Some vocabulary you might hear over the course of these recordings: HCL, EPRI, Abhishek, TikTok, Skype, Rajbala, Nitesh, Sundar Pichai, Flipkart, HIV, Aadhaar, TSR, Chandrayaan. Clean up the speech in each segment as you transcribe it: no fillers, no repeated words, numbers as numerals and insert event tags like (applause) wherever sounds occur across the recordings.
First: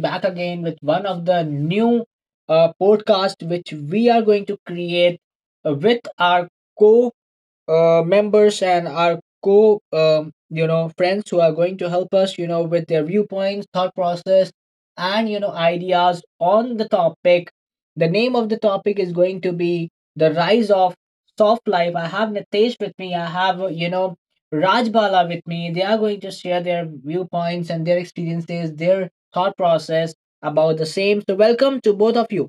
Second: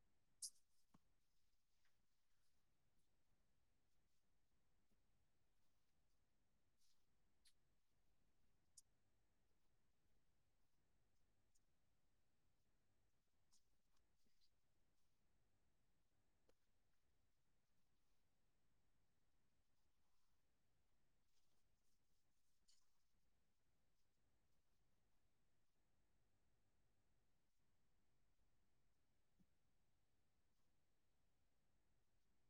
back again with one of the new podcast which we are going to create with our co members and our co you know friends who are going to help us you know with their viewpoints, thought process, and you know ideas on the topic. The name of the topic is going to be the rise of soft life. I have Nitesh with me, I have you know Rajbala with me. They are going to share their viewpoints and their experiences, their thought process about the same. So welcome to both of you.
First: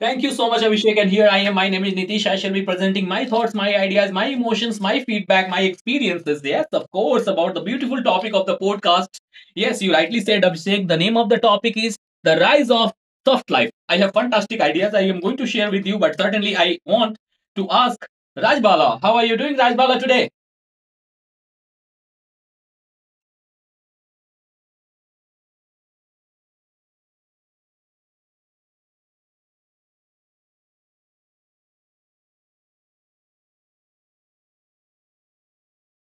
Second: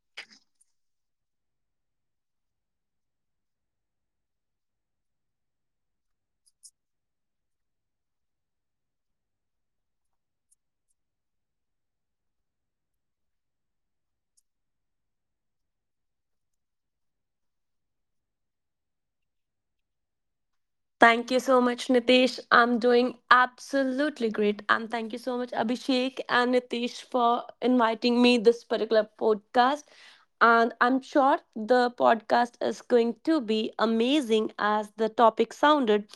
Thank you so much, Abhishek. And here I am. My name is Nitish. I shall be presenting my thoughts, my ideas, my emotions, my feedback, my experiences. Yes, of course, about the beautiful topic of the podcast. Yes, you rightly said, Abhishek. The name of the topic is The Rise of Soft Life. I have fantastic ideas I am going to share with you, but certainly I want to ask Rajbala. How are you doing, Rajbala, today? Thank you so much, Nitesh. I'm doing absolutely great. And thank you so much, Abhishek and Nitesh, for inviting me this particular podcast. And I'm sure the podcast is going to be amazing as the topic sounded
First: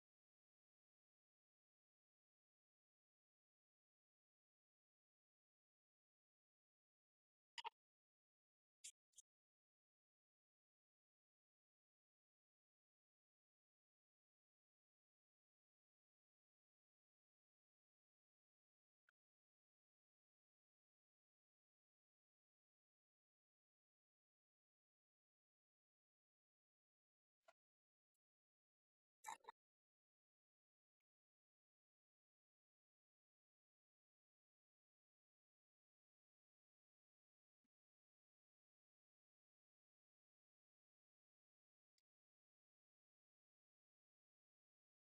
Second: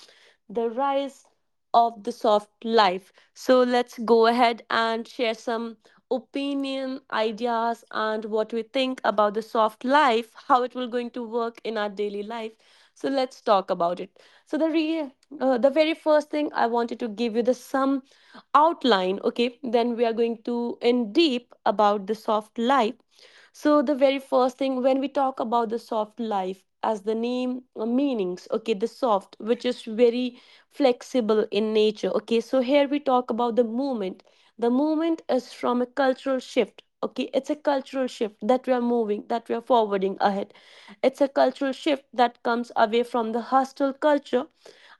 the rise of the soft life. So let's go ahead and share some opinion, ideas, and what we think about the soft life, how it will going to work in our daily life. So let's talk about it. So the re- the very first thing I wanted to give you the some outline. Okay, then we are going to in deep about the soft life. So, the very first thing when we talk about the soft life, as the name meanings, okay, the soft, which is very flexible in nature, okay. So, here we talk about the movement. The movement is from a cultural shift, okay. It's a cultural shift that we are moving, that we are forwarding ahead. It's a cultural shift that comes away from the hostile culture.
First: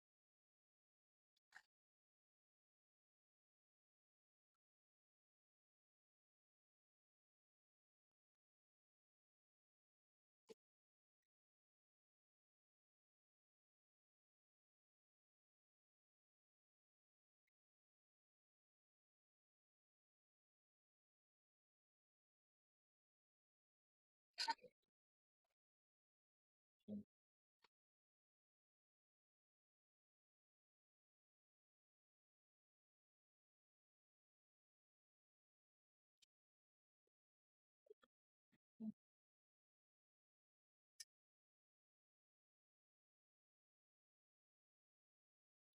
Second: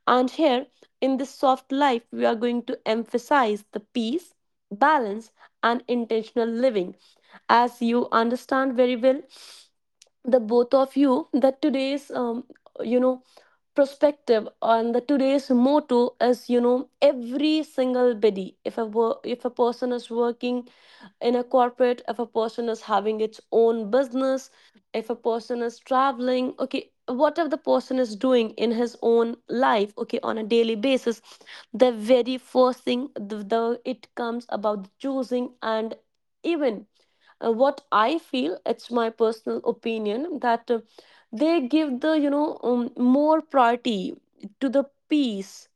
And here in this soft life, we are going to emphasize the peace, balance, and intentional living as you understand very well the both of you that today's you know perspective on the today's motto is every single body, if a person is working in a corporate, if a person is having its own business, if a person is traveling, okay, whatever the person is doing in his own life, okay, on a daily basis, the very first thing, the it comes about choosing and even what I feel, it's my personal opinion that they give the more priority to the peace,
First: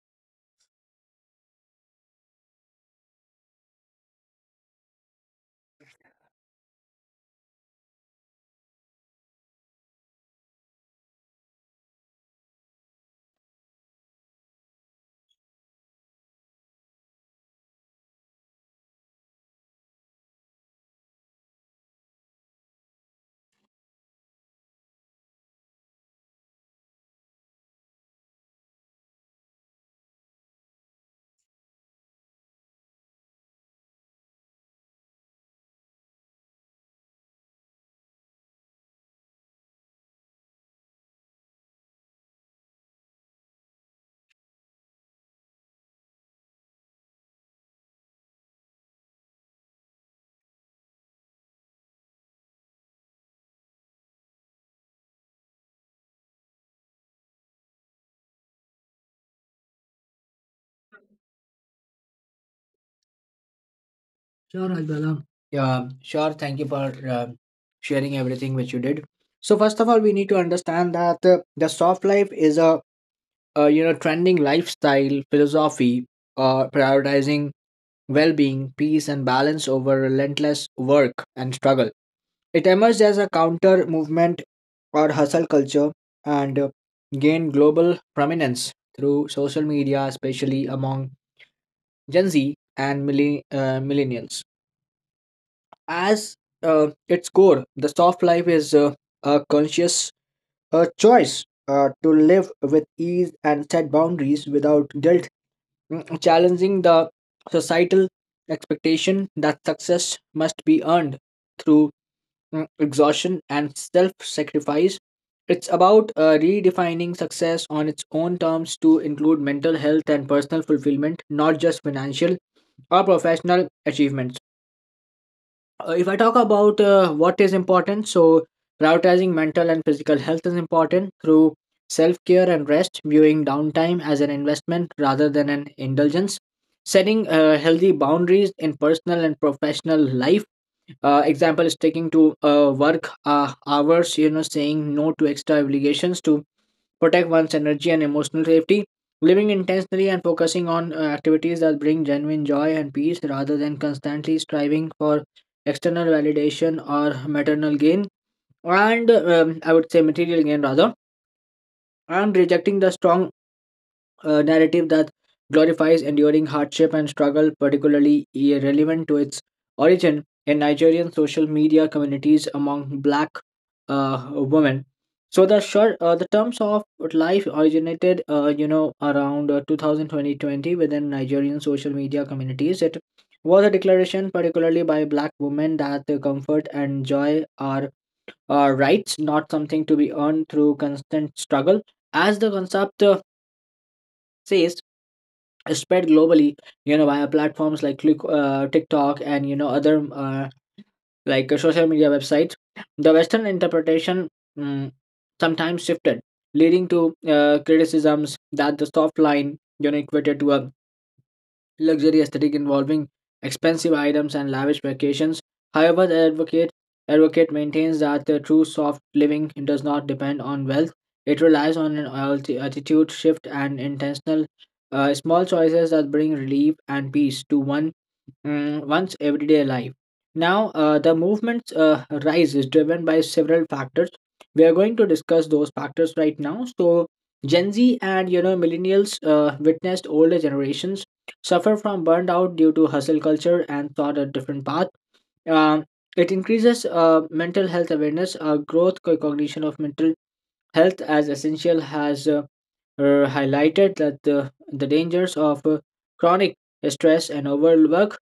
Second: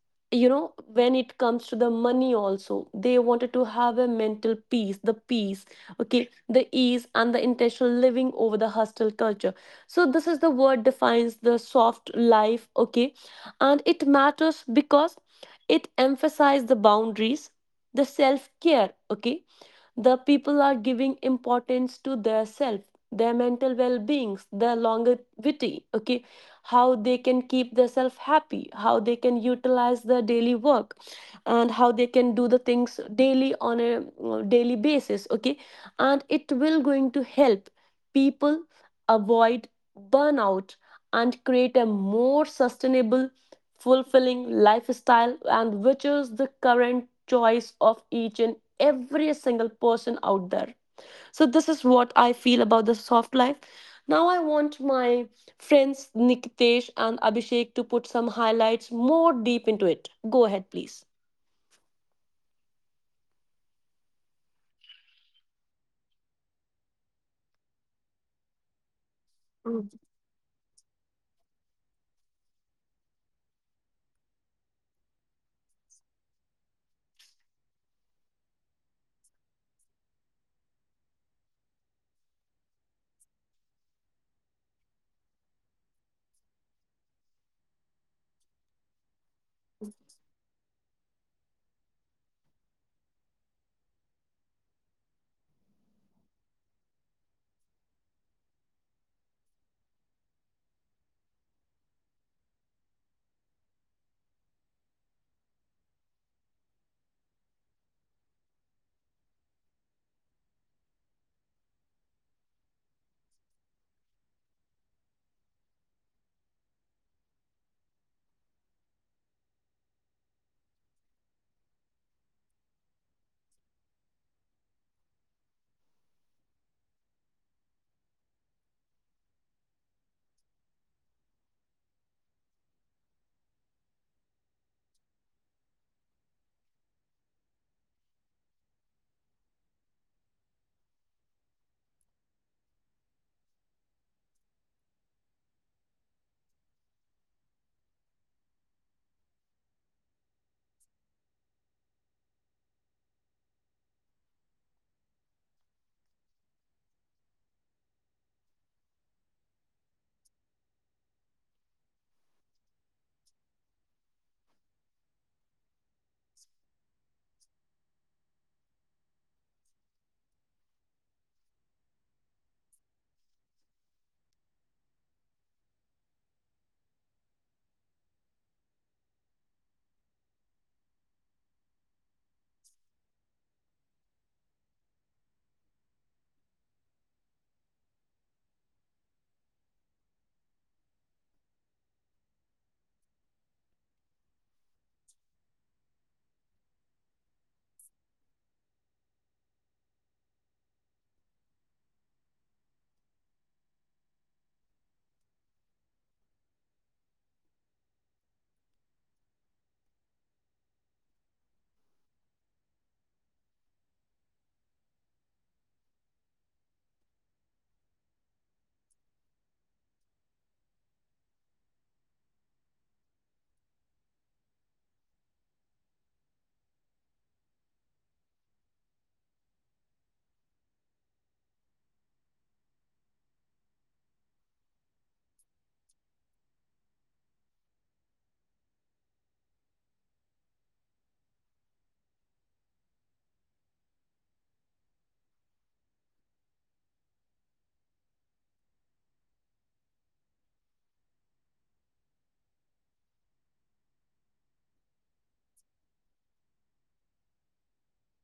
you know when it comes to the money also, they wanted to have a mental peace, the peace, okay, the ease and the intentional living over the hostile culture. So this is the word defines the soft life, okay, and it matters because it emphasizes the boundaries, the self care, okay, the people are giving importance to their self, their mental well-beings, their longevity, okay, how they can keep themselves happy, how they can utilize their daily work, and how they can do the things daily on a daily basis, okay, and it will going to help people avoid burnout and create a more sustainable, fulfilling lifestyle, and which is the current choice of each and every single person out there. So this is what I feel about the soft life. Now I want my friends Nikitesh and Abhishek to put some highlights more deep into it. Go ahead, please. Sure, Rajbala. Yeah, sure. Thank you for uh, sharing everything which you did. So first of all, we need to understand that the soft life is a you know trending lifestyle philosophy, prioritizing well-being, peace, and balance over relentless work and struggle. It emerged as a counter movement or hustle culture, and gained global prominence through social media, especially among Gen Z and millennials. As its core, the soft life is a conscious a choice to live with ease and set boundaries without guilt, challenging the societal expectation that success must be earned through exhaustion and self sacrifice. It's about redefining success on its own terms to include mental health and personal fulfillment, not just financial or professional achievements. If I talk about what is important, so prioritizing mental and physical health is important through self care and rest, viewing downtime as an investment rather than an indulgence, setting healthy boundaries in personal and professional life. Example is taking to work hours, you know, saying no to extra obligations to protect one's energy and emotional safety. Living intensely and focusing on activities that bring genuine joy and peace rather than constantly striving for external validation or maternal gain, and I would say material gain rather, and rejecting the strong a narrative that glorifies enduring hardship and struggle, particularly relevant to its origin in Nigerian social media communities among black women. So the short, the terms of life originated, you know, around 2020 within Nigerian social media communities. It was a declaration, particularly by black women, that the comfort and joy are rights, not something to be earned through constant struggle. As the concept says, spread globally you know via platforms like TikTok and you know other like social media websites, the western interpretation mm, sometimes shifted, leading to criticisms that the soft line you know equated to a luxury aesthetic involving expensive items and lavish vacations. However, the advocate maintains that the true soft living does not depend on wealth. It relies on an attitude shift and intentional small choices that bring relief and peace to one one's everyday life. Now, the movement's rise is driven by several factors. We are going to discuss those factors right now. So, Gen Z and you know millennials witnessed older generations suffer from burnout due to hustle culture and sought a different path. Um, it increases mental health awareness, growth, cognition of mental health as essential has highlighted that the dangers of chronic stress and overwork.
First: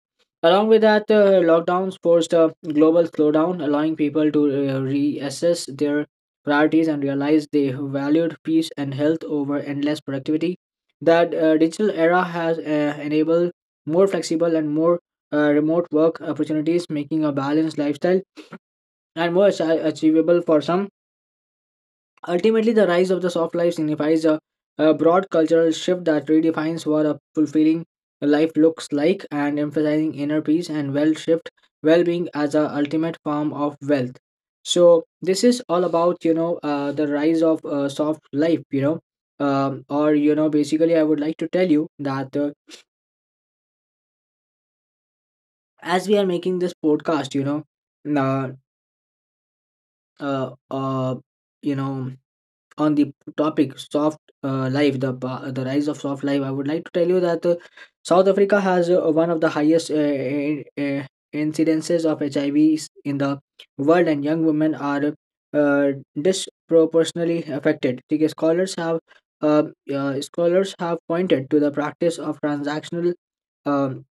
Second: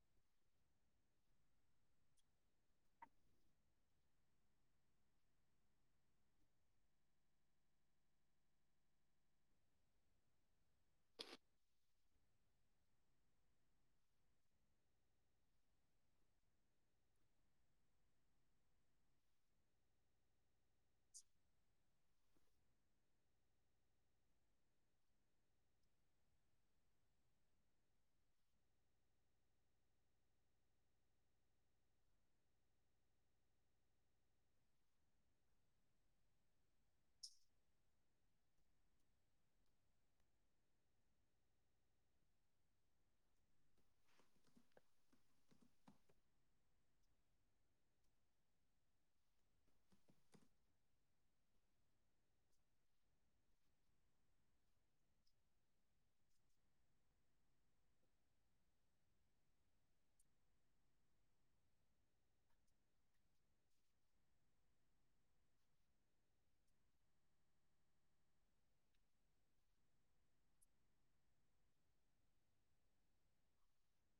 Along with that, lockdowns forced a global slowdown, allowing people to reassess their priorities and realize they valued peace and health over endless productivity. That digital era has enabled more flexible and more remote work opportunities, making a balanced lifestyle and more achievable for some. Ultimately, the rise of the soft life signifies a broad cultural shift that redefines what a fulfilling life looks like, and emphasizing inner peace and well-being as a ultimate form of wealth. So this is all about you know the rise of soft life you know or you know. Basically, I would like to tell you that as we are making this podcast, uh, uh, you know, on the topic soft life, the the rise of soft life, I would like to tell you that South Africa has one of the highest uh, incidences of HIV in the world, and young women are uh, disproportionately affected. Okay, scholars have uh, scholars have pointed to the practice of transactional um,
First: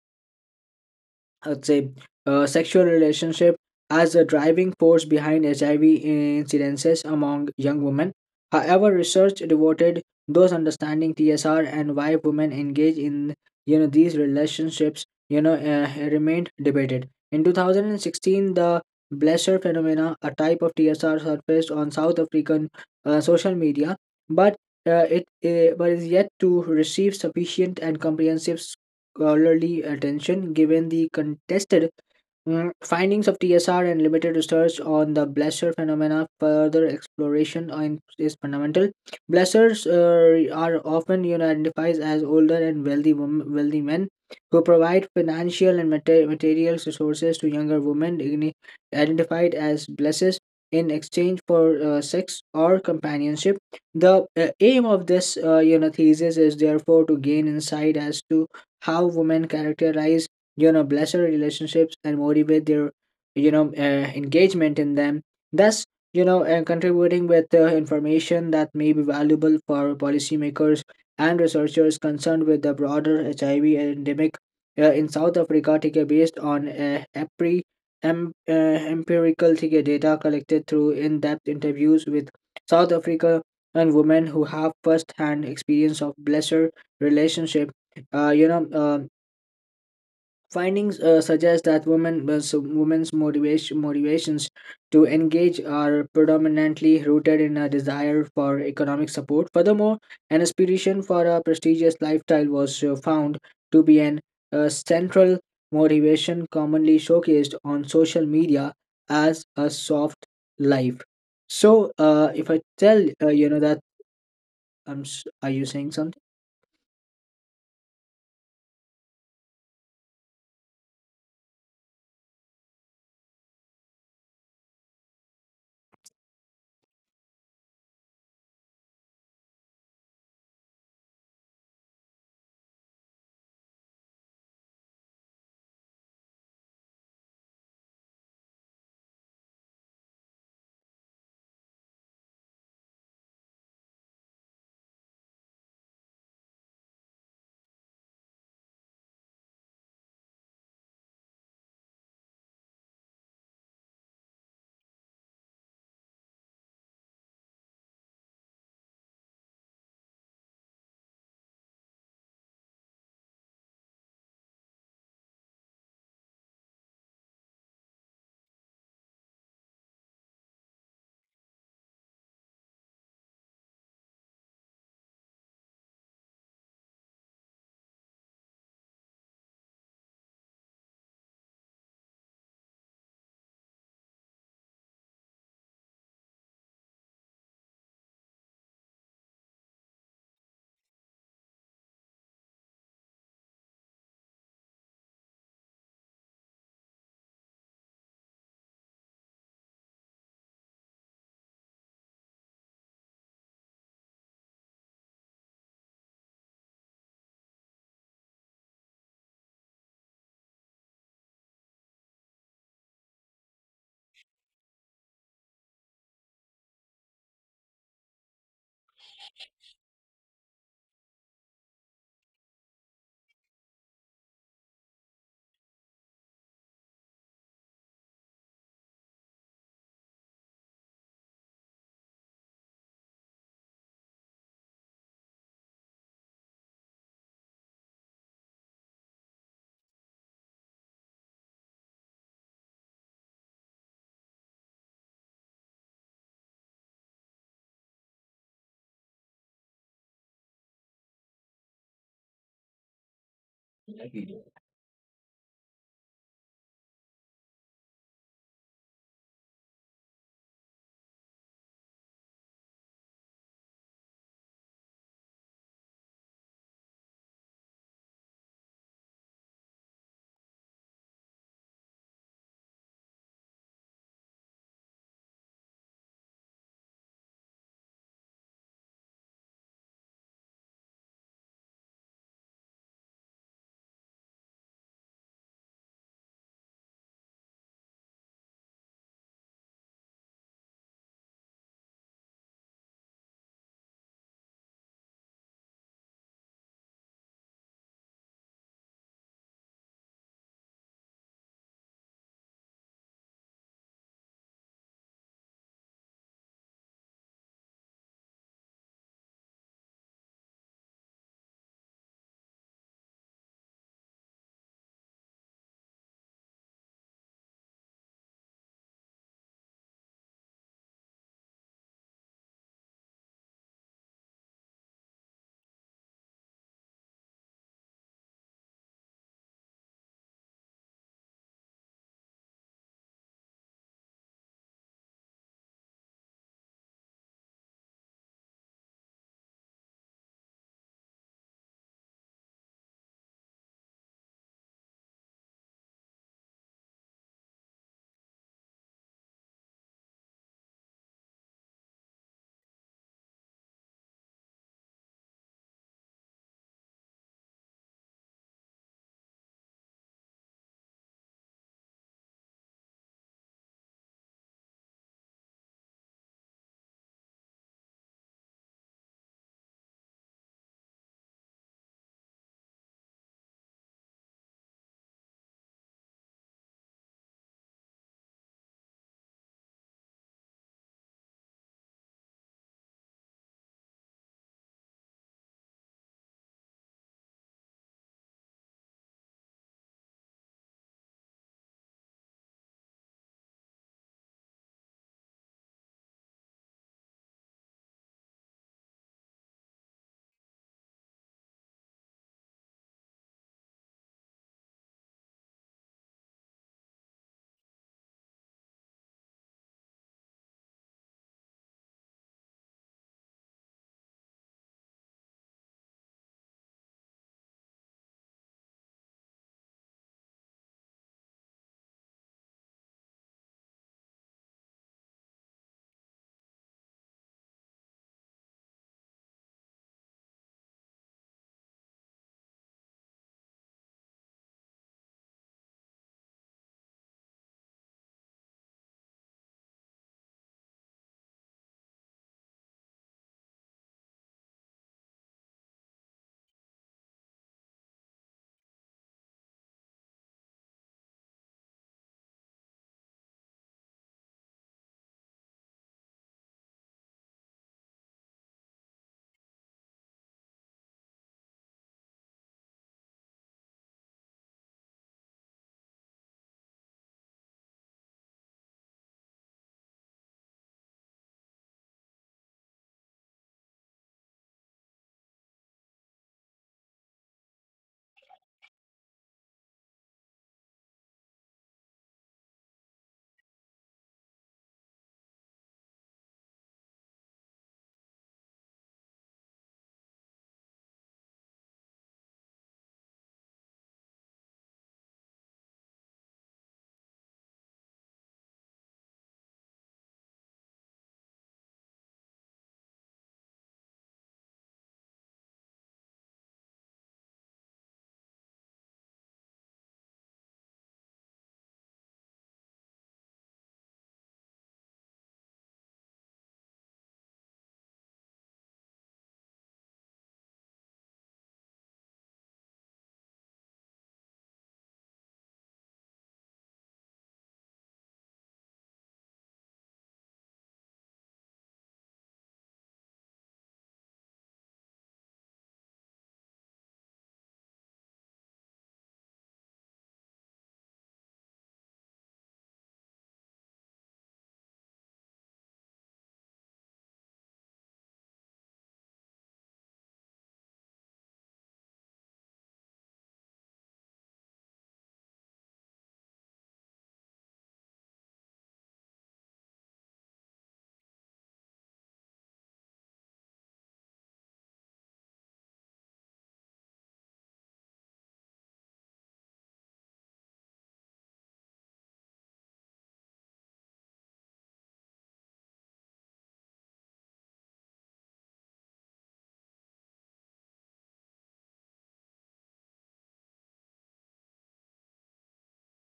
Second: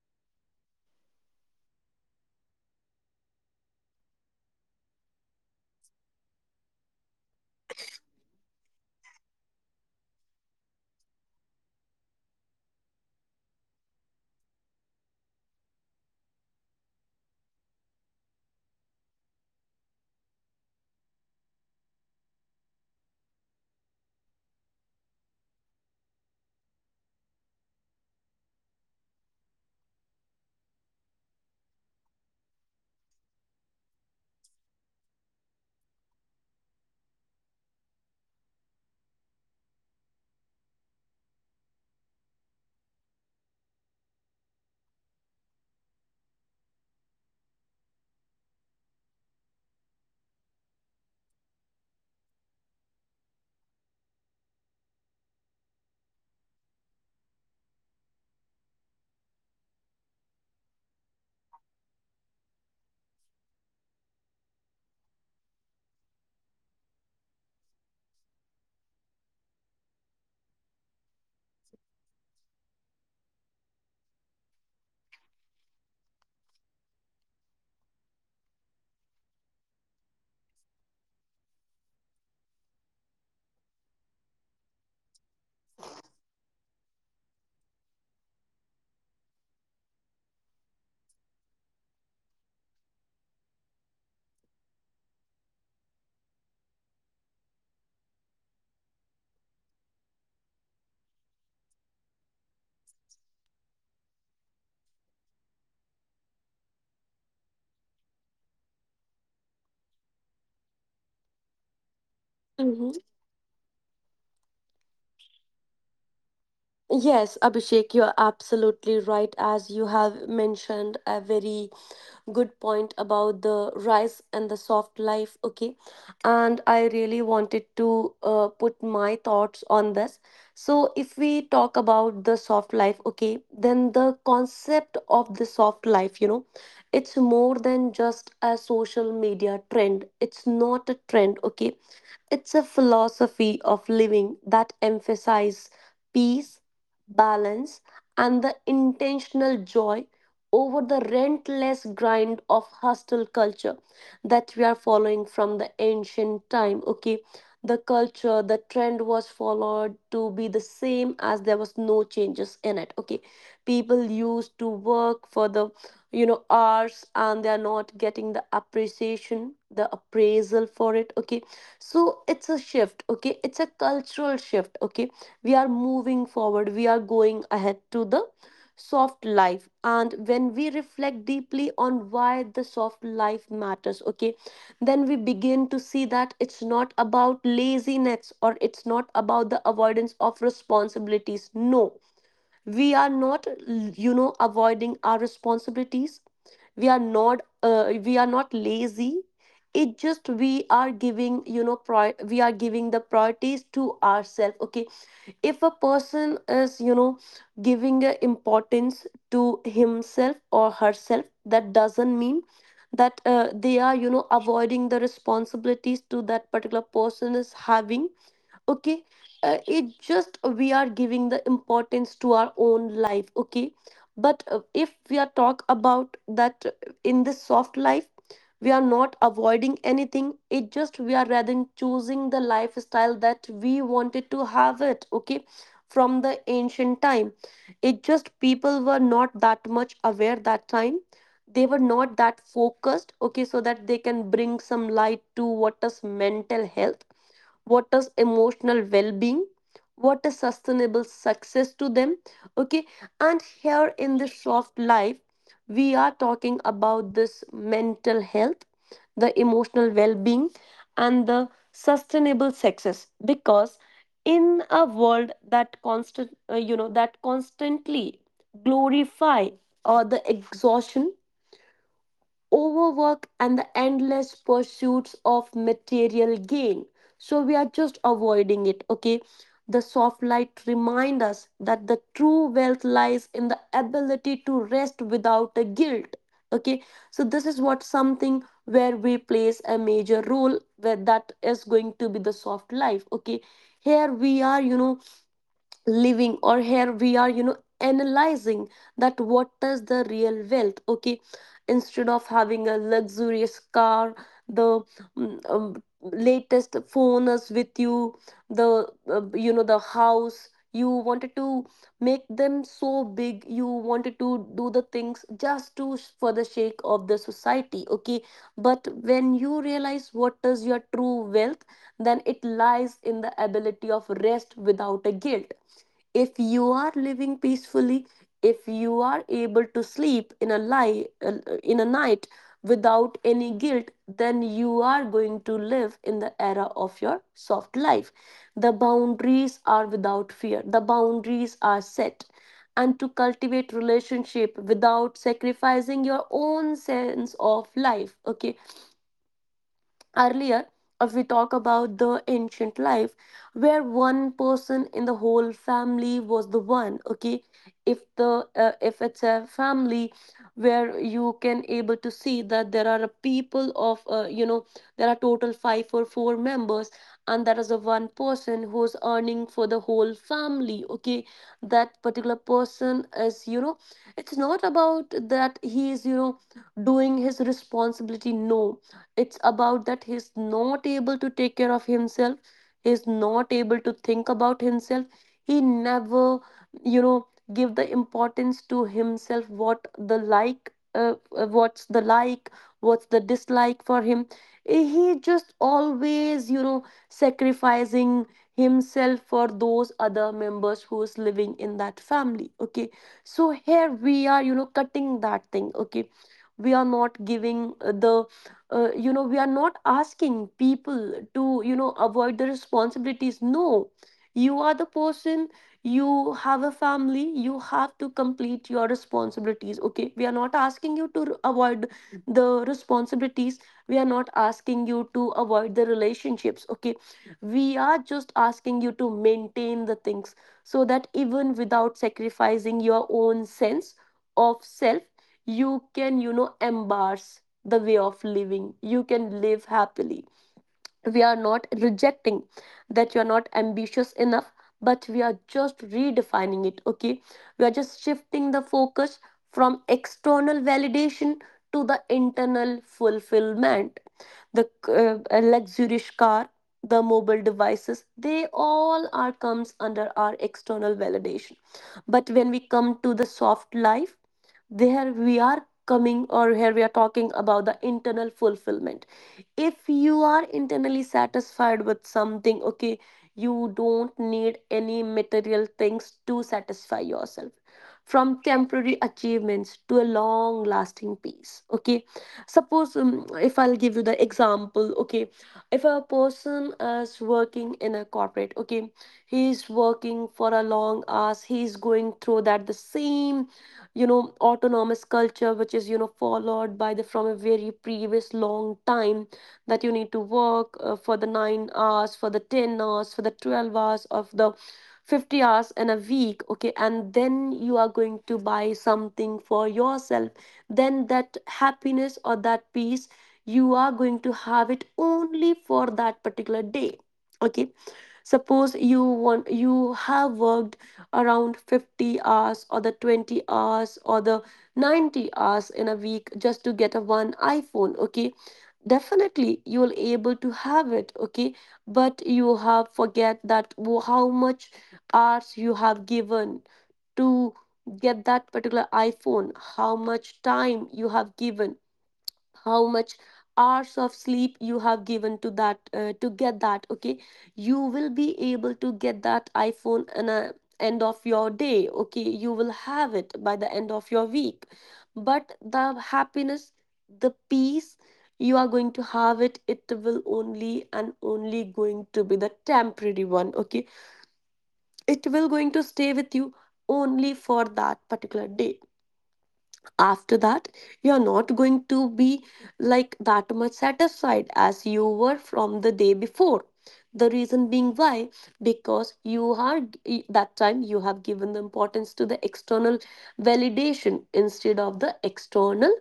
I'd say sexual relationship as a driving force behind HIV incidences among young women. However, research devoted those understanding TSR and why women engage in you know these relationships you know remained debated. In 2016, the Blesser phenomena, a type of TSR, surfaced on South African social media, but it but is yet to receive sufficient and comprehensive scholarly attention, given the contested findings of TSR and limited research on the blaster phenomena. Further exploration on is fundamental. Blasters are often you know identified as older and wealthy women, wealthy men who provide financial and material resources to younger women, identified as blesses in exchange for sex or companionship. The aim of this you know thesis is therefore to gain insight as to how women characterize you know blessed relationships and motivate their you know engagement in them, thus you know contributing with information that may be valuable for policymakers and researchers concerned with the broader HIV endemic in South Africa, take a based on EPRI, em- uh, empirical take a data collected through in-depth interviews with South Africa and women who have first-hand experience of blesser relationships, uh, you know um findings suggest that women women's motivations to engage are predominantly rooted in a desire for economic support. Furthermore, an aspiration for a prestigious lifestyle was found to be an central motivation commonly showcased on social media as a soft life. So if I Mm-hmm. tell you know that are you saying something? Yes, Abhishek, you're absolutely right. As you have mentioned, a very good point about the rice and the soft life. Okay. And I really wanted to put my thoughts on this. So, if we talk about the soft life, okay, then the concept of the soft life, you know, it's more than just a social media trend. It's not a trend, okay, it's a philosophy of living that emphasizes peace, balance, and the intentional joy over the relentless grind of hostile culture that we are following from the ancient time. Okay, the culture, the trend was followed to be the same as there was no changes in it. Okay, people used to work for the hours and they are not getting the appreciation, the appraisal for it. Okay, so it's a shift, okay, it's a cultural shift, okay, we are moving forward, we are going ahead to the soft life, and when we reflect deeply on why the soft life matters, okay, then we begin to see that it's not about laziness or it's not about the avoidance of responsibilities. No, we are not, you know, avoiding our responsibilities. We are not we are not lazy it just we are giving you know prior, we are giving the priorities to ourselves. Okay, if a person is, you know, giving a importance to himself or herself, that doesn't mean that they are, you know, avoiding the responsibilities to that particular person is having. Okay, it just, we are giving the importance to our own life. Okay, but if we are talk about that, in this soft life, we are not avoiding anything, it just we are rather than choosing the lifestyle that we wanted to have it. Okay, from the ancient time, it just people were not that much aware that time, they were not that focused, okay, so that they can bring some light to what is mental health, what is emotional well-being, what is sustainable success to them. Okay, and here in this soft life we are talking about this mental health, the emotional well-being, and the sustainable success, because in a world that constant that constantly glorify or the exhaustion, overwork, and the endless pursuits of material gain. So we are just avoiding it, okay? The soft light remind us that the true wealth lies in the ability to rest without a guilt. Okay, so this is what something where we plays a major role where that is going to be the soft life. Okay, here we are, you know, living, or here we are, you know, analyzing that what is the real wealth, okay, instead of having a luxurious car, the latest phone is with you, the, you know, the house you wanted to make them so big, you wanted to do the things just to for the sake of the society. Okay, but when you realize what is your true wealth, then it lies in the ability of rest without a guilt. If you are living peacefully, if you are able to sleep in a lie in a night without any guilt, then you are going to live in the era of your soft life. The boundaries are without fear, the boundaries are set, and to cultivate relationship without sacrificing your own sense of life. Okay, earlier, if we talk about the ancient life where one person in the whole family was the one, okay, if it's a family where you can able to see that there are a people of, there are total five or four members, and there is a one person who's earning for the whole family. Okay, that particular person is, you know, it's not about that he is, you know, doing his responsibility. No, it's about that he's not able to take care of himself. He's not able to think about himself. He never, you know, give the importance to himself. What's the like, what's the dislike for him. He just always, you know, sacrificing himself for those other members who's living in that family. Okay, so here we are, you know, cutting that thing. Okay, we are not giving the, you know, we are not asking people to, you know, avoid the responsibilities. No, you are the person, you have a family, you have to complete your responsibilities. Okay, we are not asking you to avoid the responsibilities, we are not asking you to avoid the relationships. Okay, we are just asking you to maintain the things so that even without sacrificing your own sense of self you can, you know, embrace the way of living. You can live happily. We are not rejecting that you are not ambitious enough, but we are just redefining it, okay? We are just shifting the focus from external validation to the internal fulfillment. The a luxurious car, the mobile devices, they all are comes under our external validation. But when we come to the soft life, there we are coming, or here we are talking about the internal fulfillment. If you are internally satisfied with something, okay, you don't need any material things to satisfy yourself. From temporary achievements to a long lasting peace. Okay, suppose, if I'll give you the example. Okay, if a person is working in a corporate, okay, he's working for a long hours. He's going through that the same, you know, autonomous culture, which is, you know, followed by the from a very previous long time, that you need to work for the 9 hours, for the 10 hours, for the 12 hours, of the 50 hours in a week. Okay, and then you are going to buy something for yourself, then that happiness or that peace, you are going to have it only for that particular day. Okay. Suppose you want, you have worked around 50 hours or the 20 hours or the 90 hours in a week just to get a one iPhone. Okay, definitely you will able to have it. Okay, but you have forget that how much hours you have given to get that particular iPhone. How much time you have given? How much hours of sleep you have given to that, to get that? Okay, you will be able to get that iPhone, and a end of your day, okay, you will have it by the end of your week. But the happiness, the peace you are going to have it, it will only and only going to be the temporary one. Okay, it will going to stay with you only for that particular day. After that, you're not going to be like that much satisfied as you were from the day before. The reason being why? Because you are that time you have given the importance to the external validation, instead of the external,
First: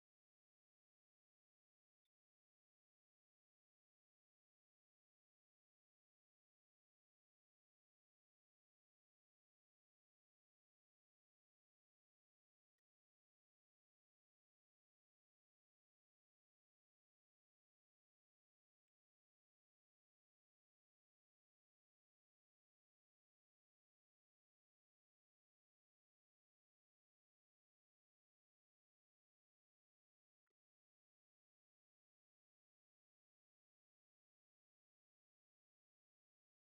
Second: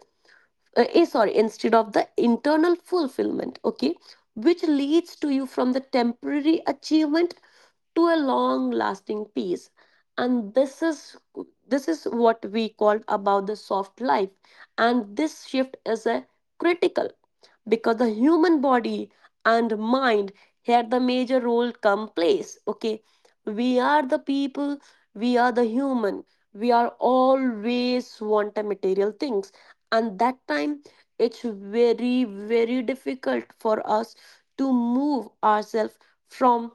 sorry, instead of the internal fulfillment. Okay, which leads to you from the temporary achievement to a long lasting peace. And this is, this is what we called about the soft life. And this shift is a critical, because the human body and mind, here the major role come place. Okay, we are the people, we are the human, we are always want the material things. And that time it's very, very difficult for us to move ourselves from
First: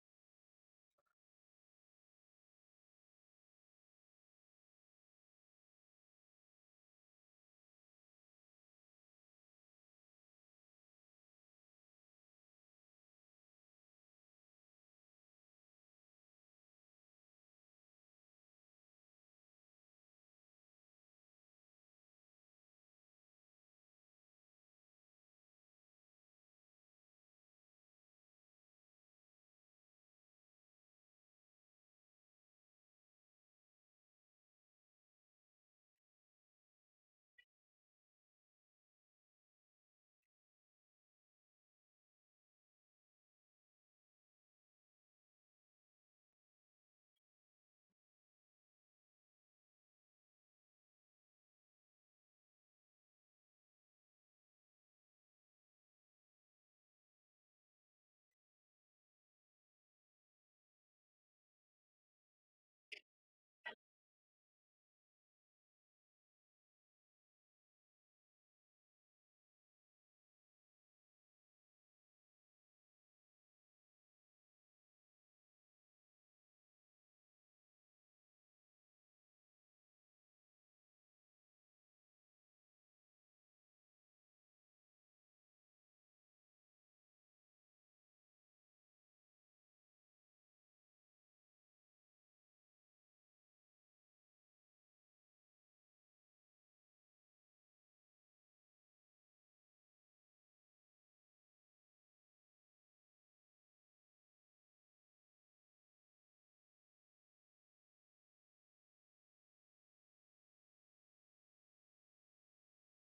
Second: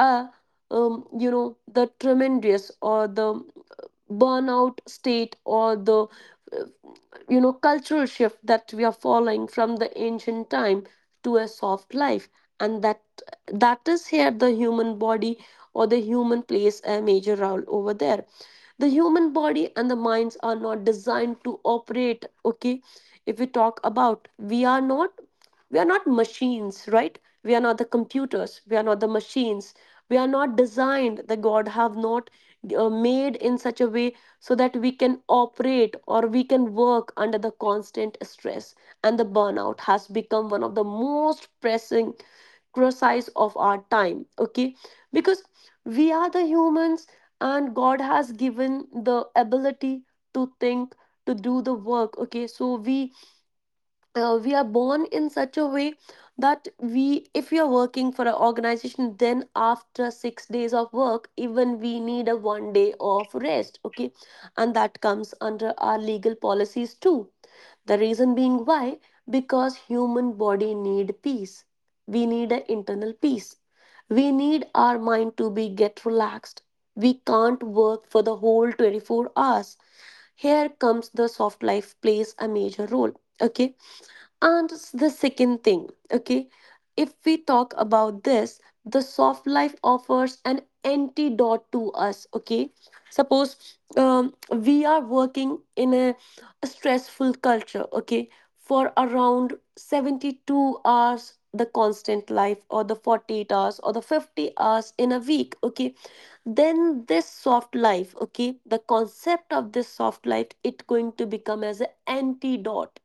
a, you know, the tremendous or the burnout state, or the, you know, cultural shift that we are following from the ancient time to a soft life. And that, that is here the human body or the human plays a major role over there. The human body and the minds are not designed to operate. Okay, if we talk about, we are not, we are not machines, right? We are not the computers, we are not the machines, we are not designed. The god have not made in such a way so that we can operate or we can work under the constant stress. And the burnout has become one of the most pressing exercise of our time. Okay, because we are the humans, and god has given the ability to think, to do the work. Okay, so we are born in such a way that we, if we are working for an organization, then after 6 days of work even we need a 1 day of rest. Okay, and that comes under our legal policies too. The reason being why? Because human body need peace. We need an internal peace, we need our mind to be get relaxed. We can't work for the whole 24 hours. Here comes the soft life plays a major role. Okay. And the second thing, okay, if we talk about this, the soft life offers an antidote to us. Okay. Suppose we are working in a stressful culture, okay, for around 72 hours, the constant life, or the 48 hours, or the 50 hours in a week. Okay. Then this soft life, okay, the concept of this soft life, it going to become as an antidote.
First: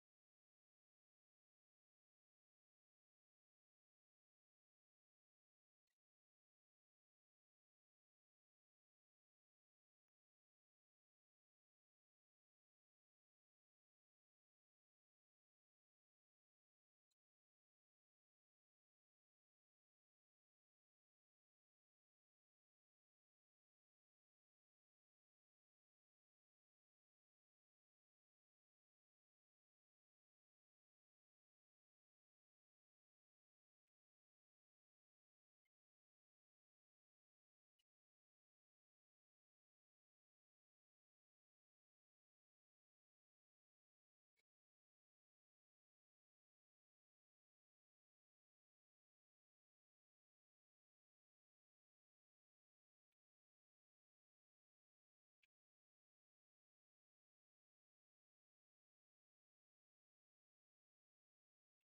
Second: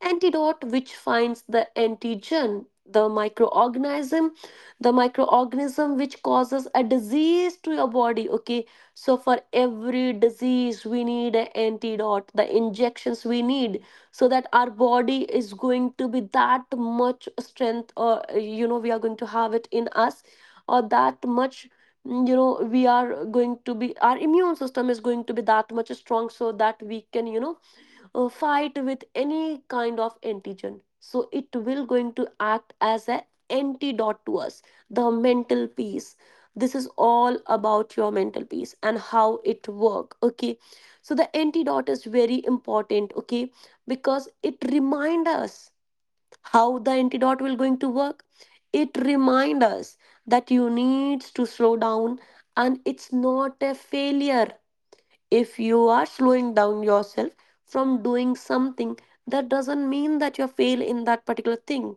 Antidote which finds the antigen, the microorganism, the microorganism which causes a disease to your body. Okay, so for every disease we need an antidote, the injections we need, so that our body is going to be that much strength, or, you know, we are going to have it in us, or that much, you know, we are going to be, our immune system is going to be that much strong, so that we can, you know, fight with any kind of antigen. So it will going to act as an antidote to us, the mental peace. This is all about your mental peace and how it work. Okay, so the antidote is very important. Okay, because it remind us how the antidote will going to work. It remind us that you need to slow down, and it's not a failure. If you are slowing down yourself from doing something, that doesn't mean that you fail in that particular thing.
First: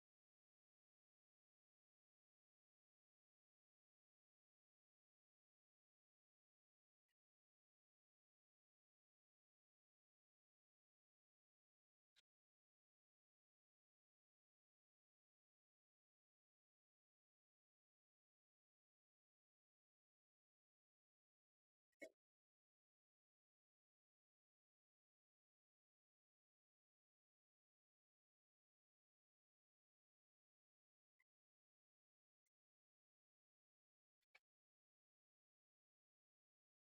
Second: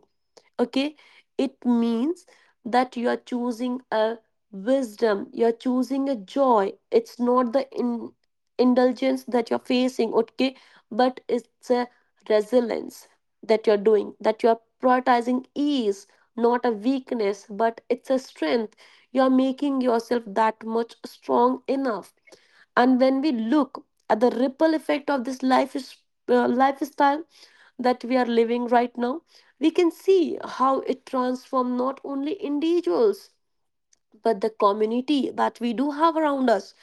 Okay? It means that you are choosing a wisdom, you're choosing a joy. It's not the indulgence that you're facing, okay? But it's a resilience that you're doing, that you're prioritizing ease, not a weakness, but it's a strength. You're making yourself that much strong enough. And when we look at the ripple effect of this lifestyle that we are living right now, we can see how it transforms not only individuals but the community that we do have around us.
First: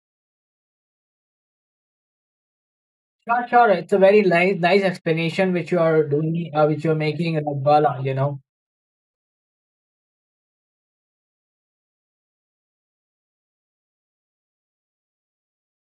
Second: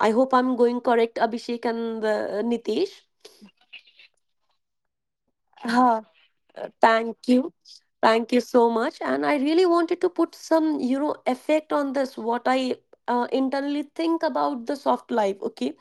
I hope I'm going correct, Abhishek and Nitesh. Sure, sure. It's a very nice explanation which you uh, are doing, which you're Thank making, in you, The Bala, you thank you know. so much. And I really wanted to put some, you know, effect on this what I internally think about the soft life. Okay,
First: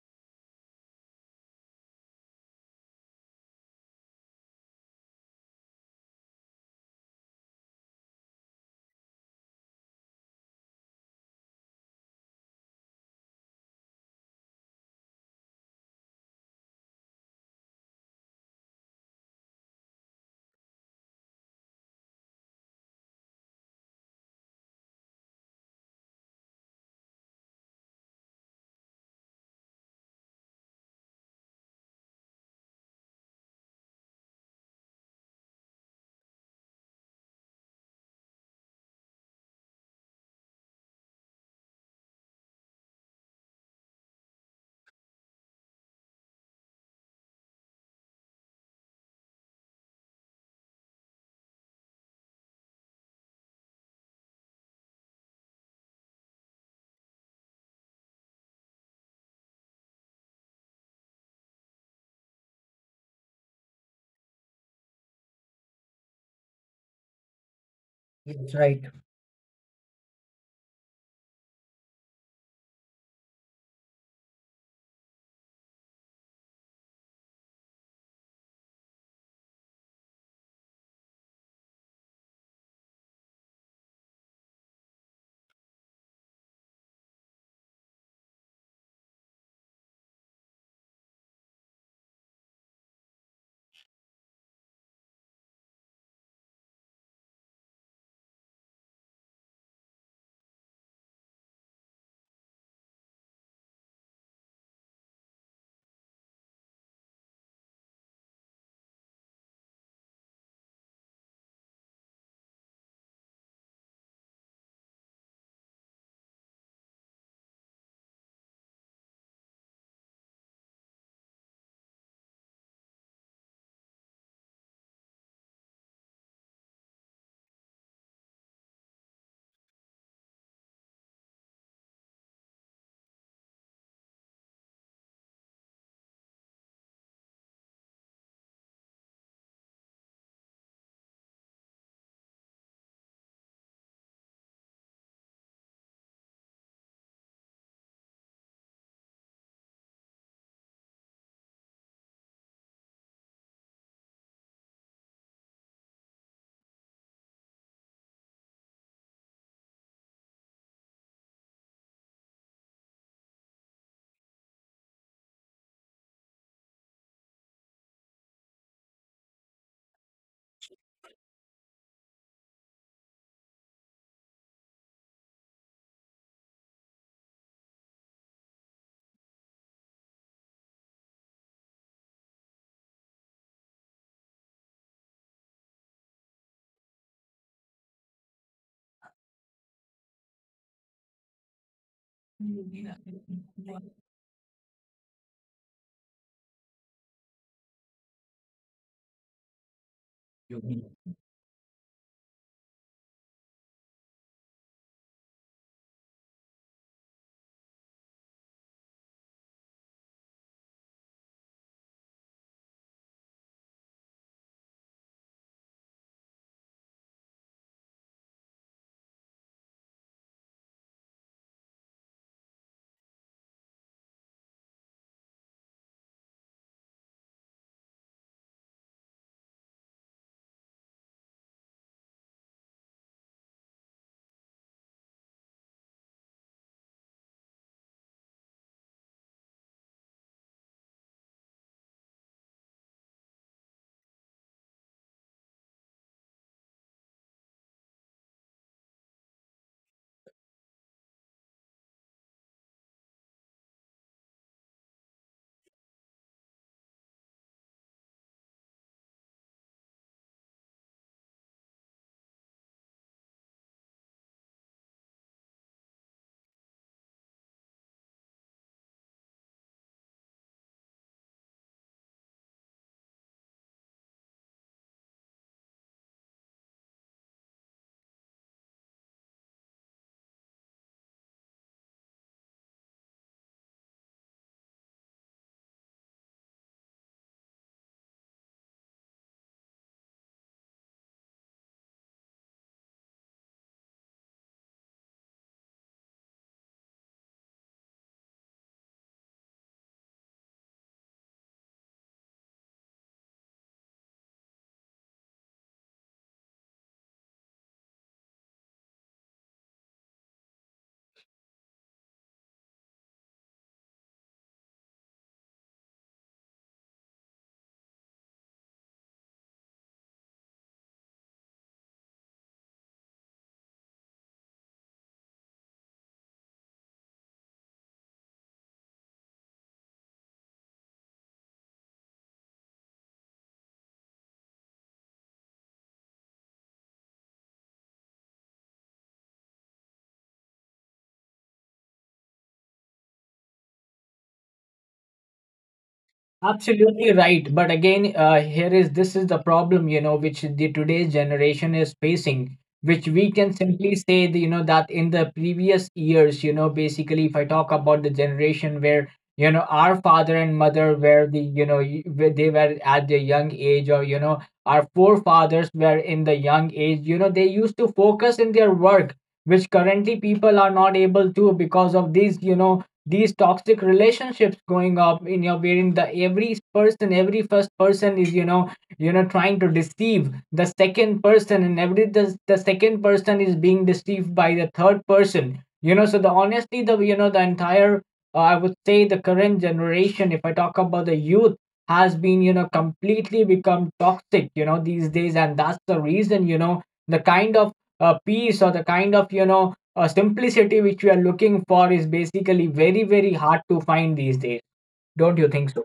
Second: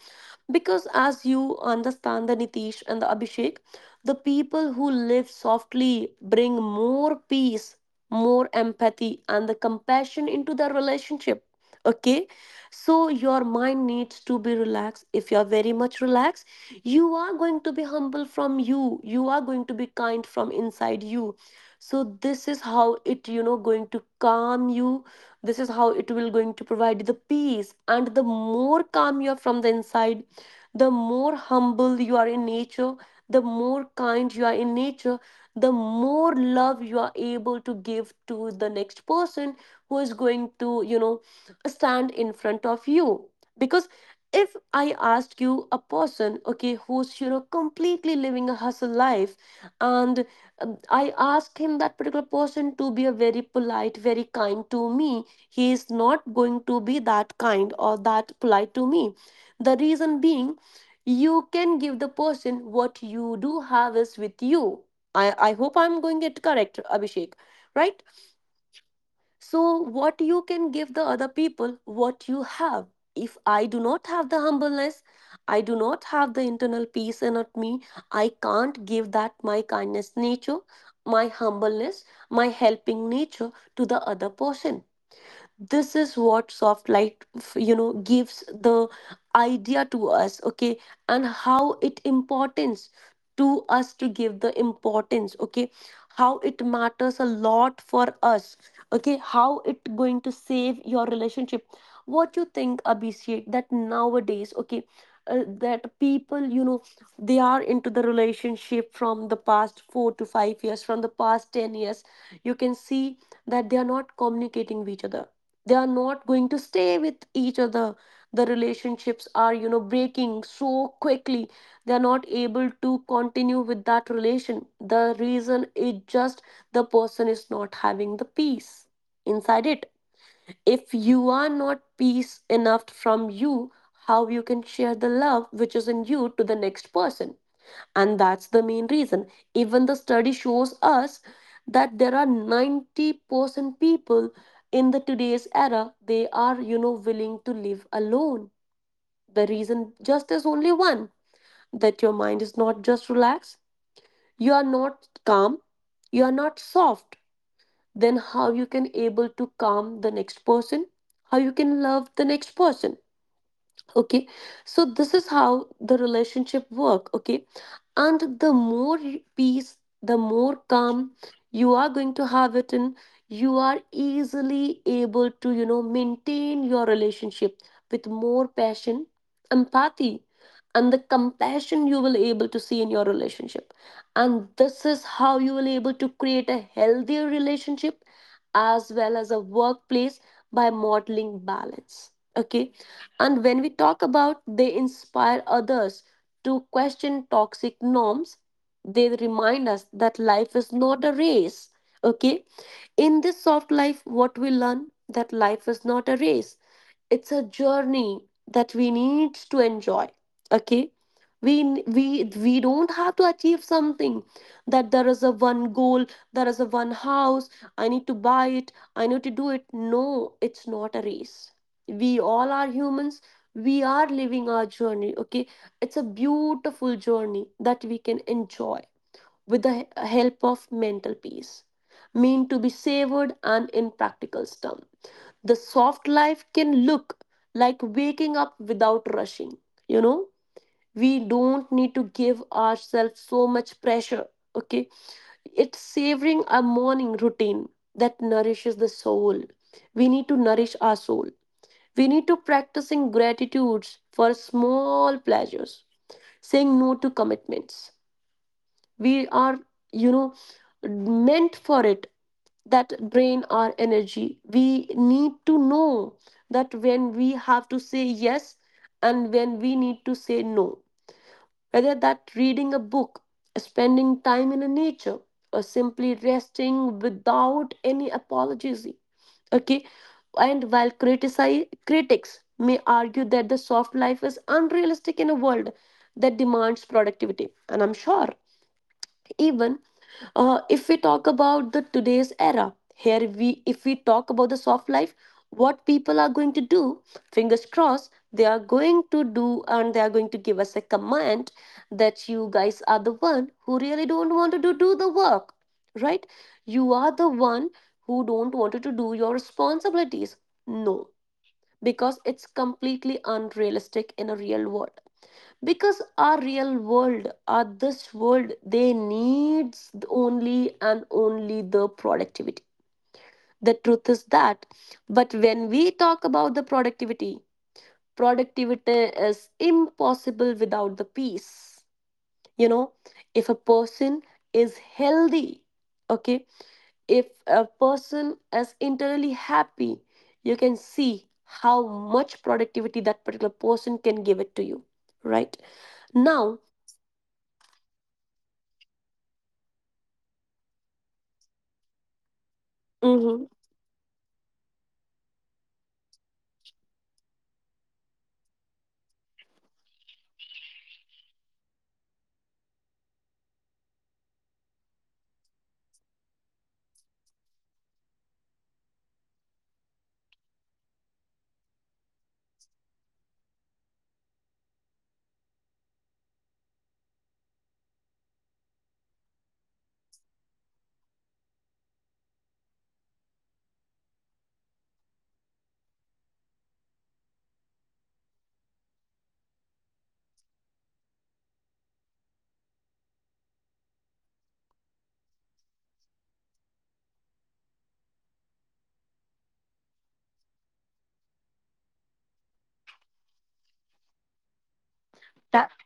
because as you understand the Nitish and the Abhishek, the people who live softly bring more peace, more empathy, and the compassion into their relationship. Okay, so your mind needs to be relaxed. If you are very much relaxed, you are going to be humble from you, you are going to be kind from inside you. So, this is how it, you know, going to calm you, this is how it will going to provide you the peace. And the more calm you are from the inside, the more humble you are in nature, the more kind you are in nature, the more love you are able to give to the next person who is going to, you know, stand in front of you. Because if I ask you a person, okay, who's, you know, completely living a hustle life, and I ask him that particular person to be a very polite, very kind to me, he is not going to be that kind or that polite to me. The reason being, you can give the person what you do have is with you. I hope I'm going it correct, Abhishek, right? That's right. So, what you can give the other people, what you have. If I do not have the humbleness, I do not have the internal peace in at me, I can't give that my kindness nature, my humbleness, my helping nature to the other person. This is what soft light gives the idea to us. Okay, and how it importance to us to give the importance. Okay, how it matters a lot for us. Okay, how it going to save your relationship. What you think, Abhishek, that nowadays, okay, that people, you know, they are into the relationship from the past 4 to 5 years, from the past 10 years. You can see that they are not communicating with each other, they are not going to stay with each other. The relationships are, you know, breaking so quickly, they are not able to continue with that relation. The reason is just, the person is not having the peace inside it. If you are not peace enough from you, how you can share the love which is in you to the next person? And that's the main reason. Even the study shows us that there are 90% people in the today's era, they are, you know, willing to live alone. The reason just is only one, that your mind is not just relaxed, you are not calm, you are not soft. Then how you can able to calm the next person, how you can love the next person? Okay, so this is how the relationship work. Okay, and the more peace, the more calm you are going to have it in, you are easily able to, you know, maintain your relationship with more passion, empathy, and the compassion you will able to see in your relationship. And this is how you will able to create a healthier relationship as well as a workplace by modeling balance. Okay. And when we talk about, they inspire others to question toxic norms, they remind us that life is not a race. Okay, in this soft life, what we learn, that life is not a race, it's a journey that we need to enjoy. Okay, we we we don't have to achieve something, that there is a one goal, there is a one house, I need to buy it, I need to do it. No, it's not a race. We all are humans, we are living our journey. Okay, it's a beautiful journey that we can enjoy with the help of mental peace, mean to be savored. And in practical terms, the soft life can look like waking up without rushing. You know, we don't need to give ourselves so much pressure. Okay, it's savoring a morning routine that nourishes the soul. We need to nourish our soul. We need to practicing gratitudes for small pleasures, saying no to commitments. We are, you know, meant for it that drain our energy. We need to know that when we have to say yes and when we need to say no. Whether that reading a book, spending time in a nature, or simply resting without any apologies. Okay. And while critics may argue that the soft life is unrealistic in a world that demands productivity. And I'm sure even if we talk about the today's era here we if we talk about the soft life, what people are going to do, fingers crossed, they are going to do, and they are going to give us a command that you guys are the one who really don't want to do the work, right? You are the one who don't want to do your responsibilities. No, because it's completely unrealistic in a real world, because our real world, our this world, they needs only and only the productivity. The truth is that, but when we talk about the productivity, is impossible without the peace, you know. If a person is healthy, okay, if a person is internally happy, you can see how much productivity that particular person can give it to you, right? Now Absolutely right. But again, here is this is the problem, you know, which the today's generation is facing, which we mhm, can simply say, the, you know, that in the previous years, you know. Basically, if I talk about the generation where, you know, our father and mother were the, you know, where they were at the young age, or, you know, our forefathers were in the young age, you know, they used to focus in their work, which currently people are not able to because of these, you know, these toxic relationships going up in your, wherein the every person, every first person is you know, you know trying to deceive the second person, and every the second person is being deceived by the third person, you know. So the honestly the you know the entire I would say the current generation, if I talk about the youth, has been you know completely become toxic you know these days, and that's the reason you know the kind of peace or the kind of you know simplicity which we are looking for is basically very, very hard to find these days. Don't you that think so?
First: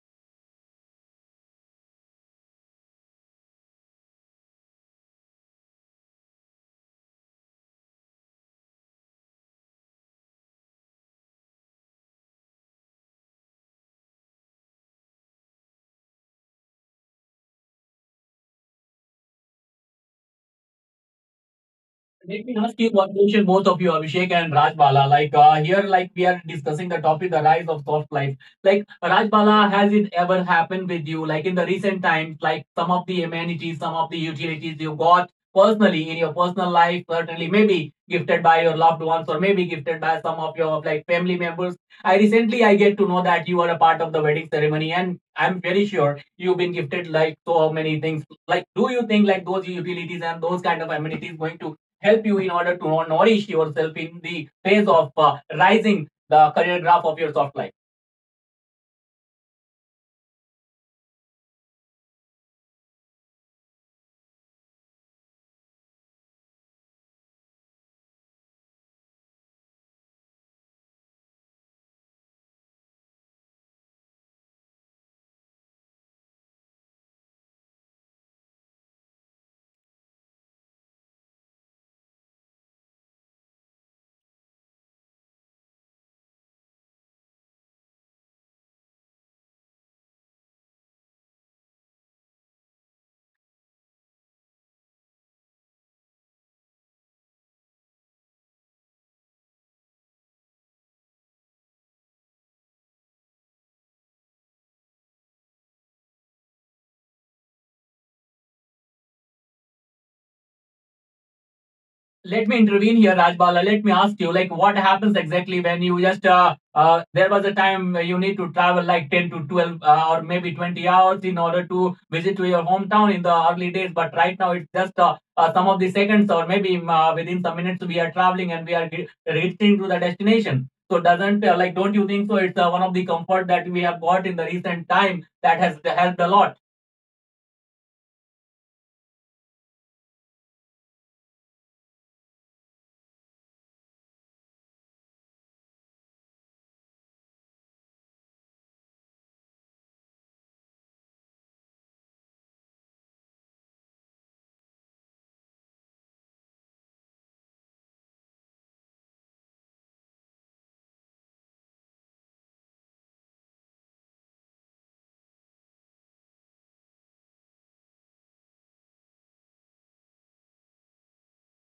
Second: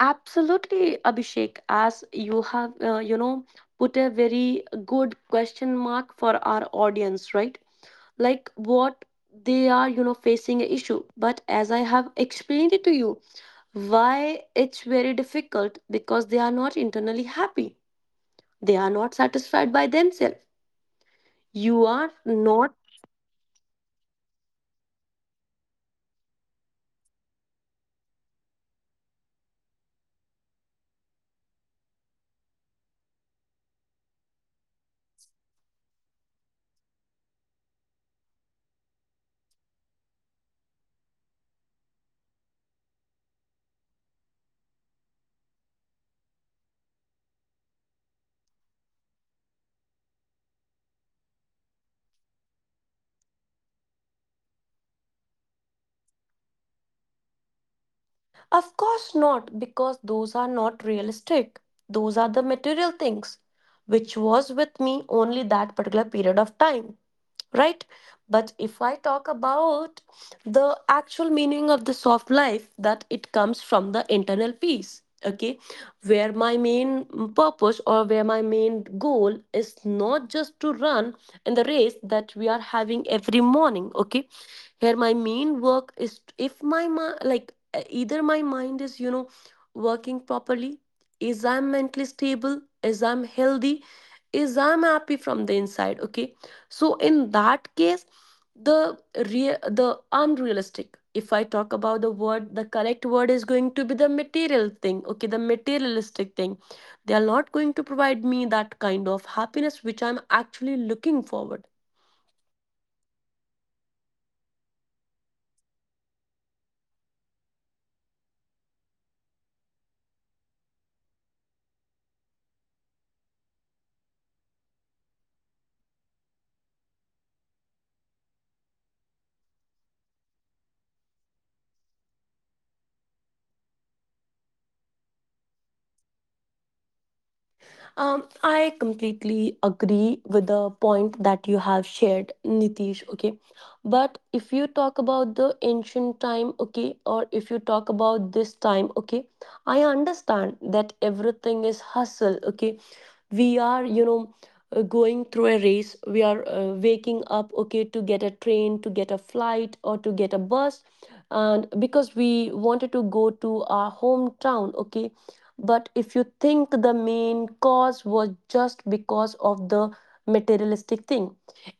absolutely, Abhishek, as you have, you know, put a very good question mark for our audience, right? Like what they are, you know, facing an issue. But as I have explained it to you, why it's very difficult because they are not internally happy. They are not satisfied by themselves. You are Let me not, ask you one question, both of you, Abhishek and Rajbala. Like here, like we are discussing the topic, the rise of soft life. Like Rajbala, has it ever happened with you? Like in the recent times, like some of the amenities, some of the utilities you got personally in your personal life, certainly maybe gifted by your loved ones or maybe gifted by some of your like family members. I recently I get to know that you are a part of the wedding ceremony, and I'm very sure you've been gifted like so many things. Like, do you think like those utilities and those kind of amenities going to help you in order to nourish yourself in the phase of rising the career graph of your soft life. of course not, because those are not realistic. Those are the material things, which was with me only that particular period of time, right? But if I talk about the actual meaning of the soft life, that it comes from the internal peace, okay? Where my main purpose or where my main goal is not just to run in the race that we are having every morning, okay? Here, my main work is if my like either my mind is, you know, working properly, is I'm mentally stable, is I'm healthy, is I'm happy from the inside, okay? So in that case, the real, the unrealistic, if I talk about the word, the correct word is going to be the material thing, okay, the materialistic thing. They are not going to provide me that kind of happiness which I'm actually looking forward. Let me intervene here, Rajbala. Let me ask you, like, what happens exactly when you just, there was a time you need to travel like 10 to 12 or maybe 20 hours in order to visit to your hometown in the early days. But right now, it's just some of the seconds, or maybe within some minutes, we are traveling and we are reaching to the destination. So doesn't like, don't you think so? It's one of the comfort that we have got in the recent time that has helped a lot. I completely agree with the point that you have shared, Nitish. Okay, but if you talk about the ancient time, okay, or if you talk about this time, okay, I understand that everything is hustle, okay, we are, you know, going through a race, we are waking up, okay, to get a train, to get a flight, or to get a bus, and because we wanted to go to our hometown, okay, but if you think the main cause was just because of the materialistic thing,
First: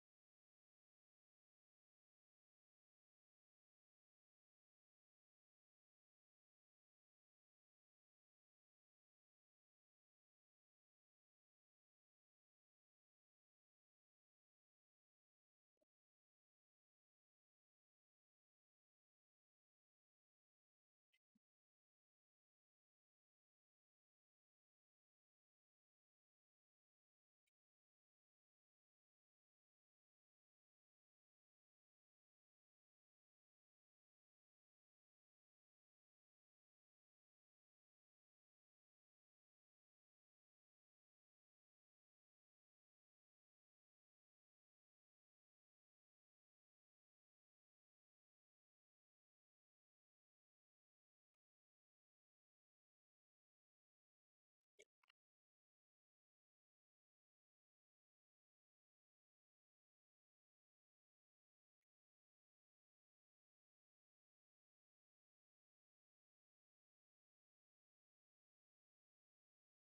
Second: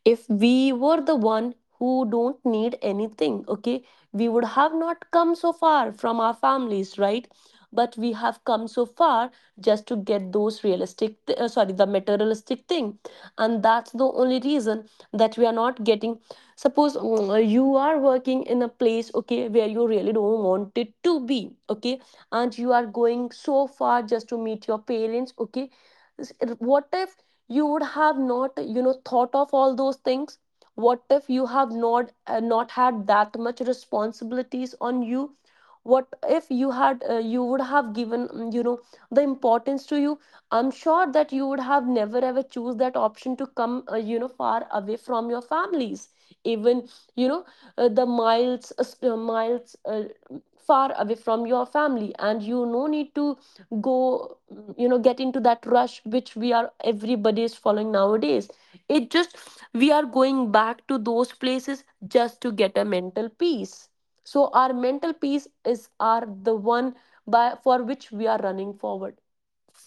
if we were the one who don't need anything, okay, we would have not come so far from our families, right? But we have come so far just to get those realistic th- sorry the materialistic thing, and that's the only reason that we are not getting. Suppose you are working in a place, okay, where you really don't want it to be, okay, and you are going so far just to meet your parents, okay. S- what if you would have not, you know, thought of all those things? What if you have not had that much responsibilities on you? What if you had you would have given you know, the importance to you? I'm sure that you would have never ever choose that option to come you know, far away from your families, even, you know, the miles far away from your family, and you no need to go, you know, get into that rush which we are everybody is following nowadays. It just, we are going back to those places just to get a mental peace. So our mental peace is, are the one by, for which we are running forward.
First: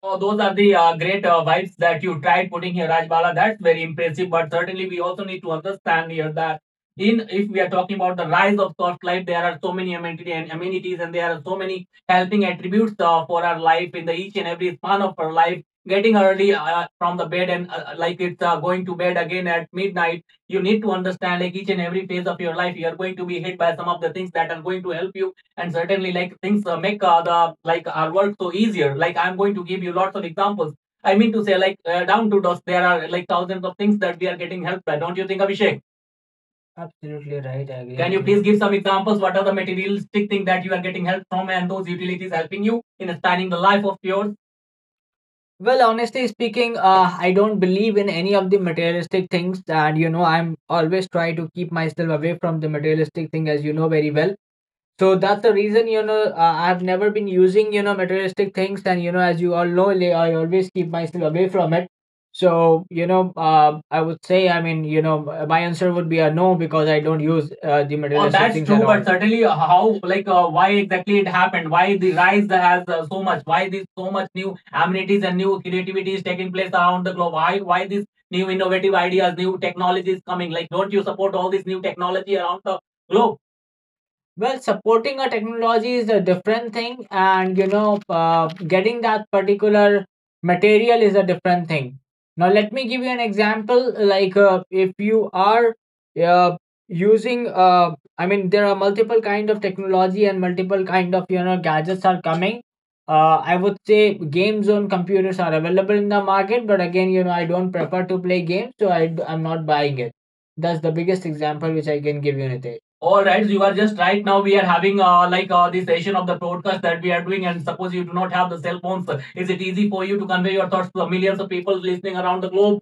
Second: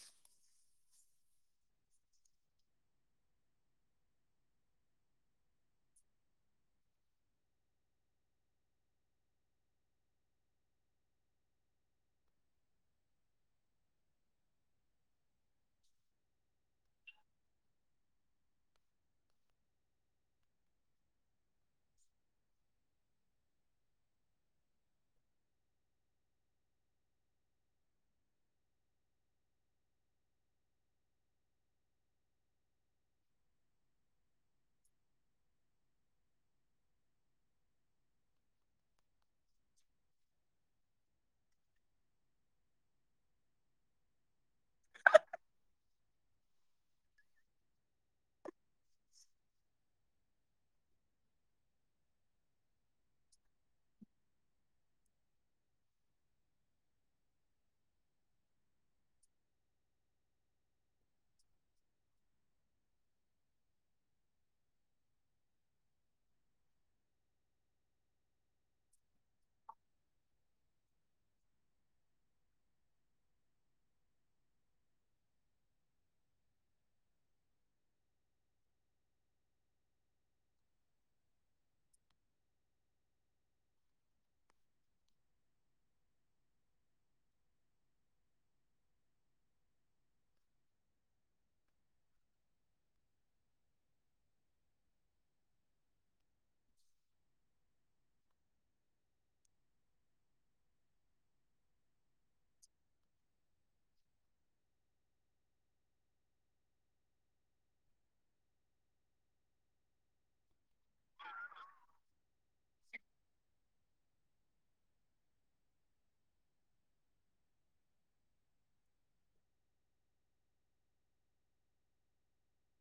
So those are the great vibes that you tried putting here, Rajbala. That's very impressive. But certainly, we also need to understand here that in if we are talking about the rise of soft life, there are so many amenities and amenities, and there are so many helping attributes for our life in the each and every span of our life. Getting early from the bed and like it's going to bed again at midnight. You need to understand, like, each and every phase of your life, you are going to be hit by some of the things that are going to help you, and certainly, like, things make the like our work so easier. Like, I'm going to give you lots of examples. I mean to say, like, down to dos, there are, like, thousands of things that we are getting help by. Don't you think, Abhishek? Absolutely right. I agree. Can you please give some examples? What are the materialistic things that you are getting help from, and those utilities helping you in spanning the life of yours? Well, honestly speaking, I don't believe in any of the materialistic things, and, you know, I'm always try to keep myself away from the materialistic thing, as you know very well. So that's the reason, you know, I've never been using, you know, materialistic things. And, you know, as you all know, like, I always keep myself away from it. So, you know, I would say, I mean, you know, my answer would be a no, because I don't use the Oh, materialistic that's things at true, all. But certainly, how, like, why exactly it happened? Why the rise has so much? Why this so much new amenities and new creativity is taking place around the globe? Why this new innovative ideas, new technologies coming? Like, don't you support all this new technology around the globe? Well, supporting a technology is a different thing, and, you know, getting that particular material is a different thing. Now, let me give you an example. Like, if you are uh, using, I mean, there are multiple kind of technology and multiple kind of, you know, gadgets are coming. I would say game zone computers are available in the market, but again, you know, I don't prefer to play games, so I'm not buying it. That's the biggest example which I can give you, Nitesh. All right, so you are just right now. We are having the session of the podcast that we are doing, and suppose you do not have the cell phones, is it easy for you to convey your thoughts to the millions of people listening around the globe?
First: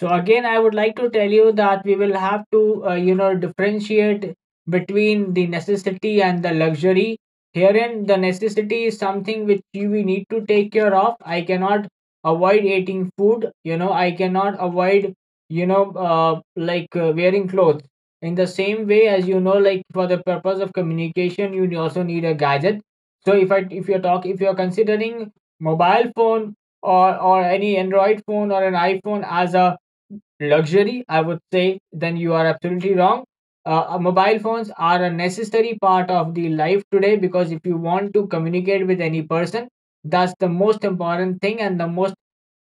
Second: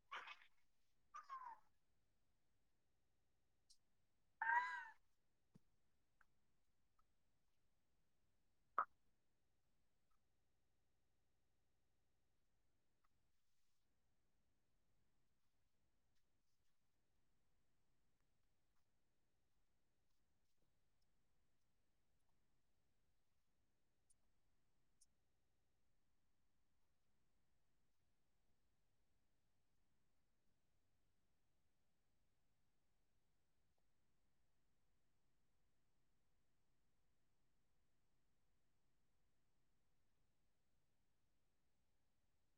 So again, I would like to tell you that we will have to, you know, differentiate between the necessity and the luxury. Herein, the necessity is something which you we need to take care of. I cannot avoid eating food. You know, I cannot avoid, you know, wearing clothes. In the same way, as you know, like, for the purpose of communication, you also need a gadget. So if I if you're talk if you're considering mobile phone, or any Android phone or an iPhone as a luxury, I would say, then you are absolutely wrong. Mobile phones are a necessary part of the life today, because if you want to communicate with any person, that's the most important thing, and the most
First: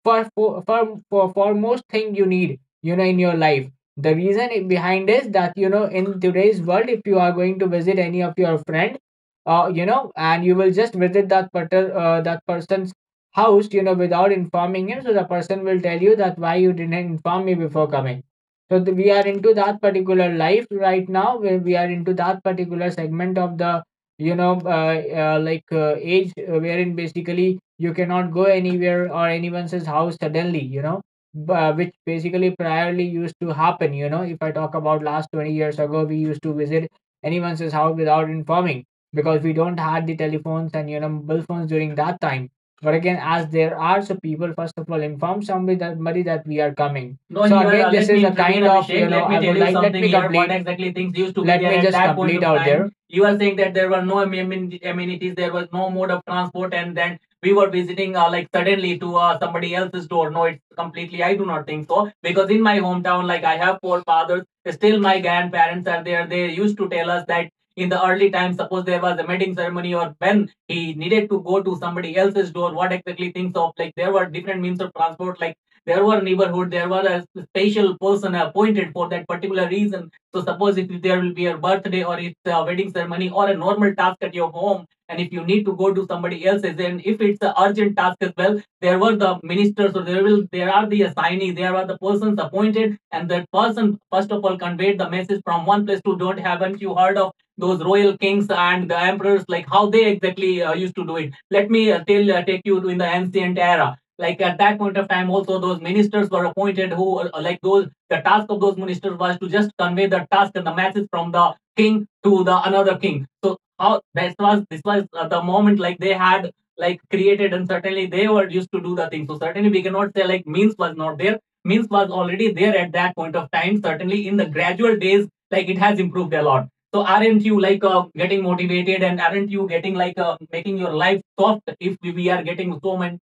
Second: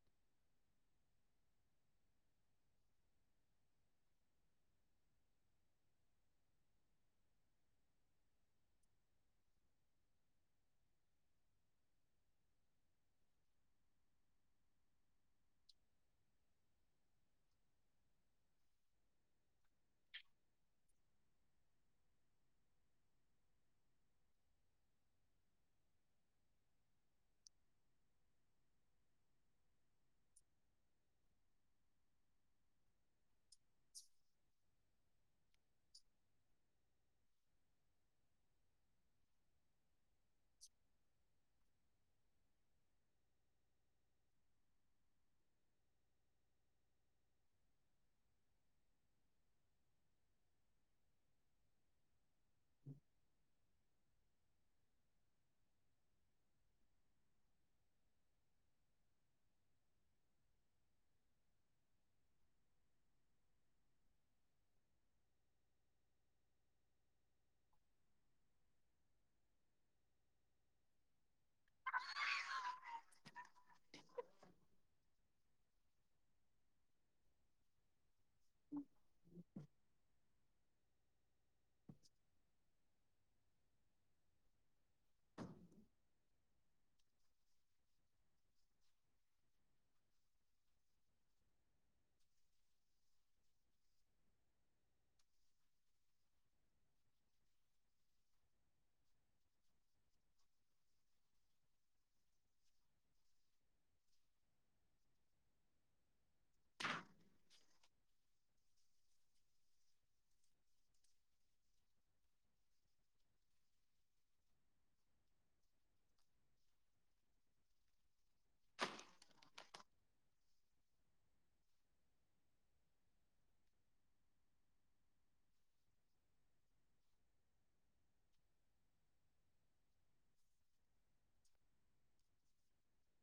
foremost thing you need, you know, in your life. The reason behind is that, you know, in today's world, if you are going to visit any of your friend, you know, and you will just visit that particular that person housed, you know, without informing him. So the person will tell you that why you didn't inform me before coming. So we are into that particular life right now, where we are into that particular segment of the, you know, age, wherein basically you cannot go anywhere or anyone's house suddenly, you know, which basically priorly used to happen. You know, if I talk about last 20 years ago, we used to visit anyone's house without informing, because we don't had the telephones and, you know, mobile phones during that time. But again, as there are so people, first of all, inform somebody that we are coming. No, so again, this is me a kind of, you know, I would like let me here. What complete exactly things used to be there? Let me just complete out there. You are saying that there were no amenities, there was no mode of transport, and then we were visiting like suddenly to somebody else's door. No, it's completely. I do not think so, because in my hometown, like, I have four fathers, still my grandparents are there. They used to tell us that in the early times, suppose there was a wedding ceremony, or when he needed to go to somebody else's door, what exactly things of, like, there were different means of transport, like, there were neighborhood, there were a special person appointed for that particular reason. So suppose if there will be a birthday, or it's a wedding ceremony, or a normal task at your home, and if you need to go to somebody else's, and if it's an urgent task as well, there were the ministers, or there are the assignees, there are the persons appointed, and that person first of all conveyed the message from one place to, don't, haven't you heard of those royal kings and the emperors, like how they exactly used to do it? Let me take you to in the ancient era. Like, at that point of time, also, those ministers were appointed who, like, those, the task of those ministers was to just convey the task and the message from the king to the another king. So how this was the moment, like, they had like created, and certainly they were used to do the thing. So certainly we cannot say, like, means was not there. Means was already there at that point of time. Certainly in the gradual days, like, it has improved a lot. So aren't you, like, getting motivated, and aren't you getting, like, making your life soft, if we are getting so much,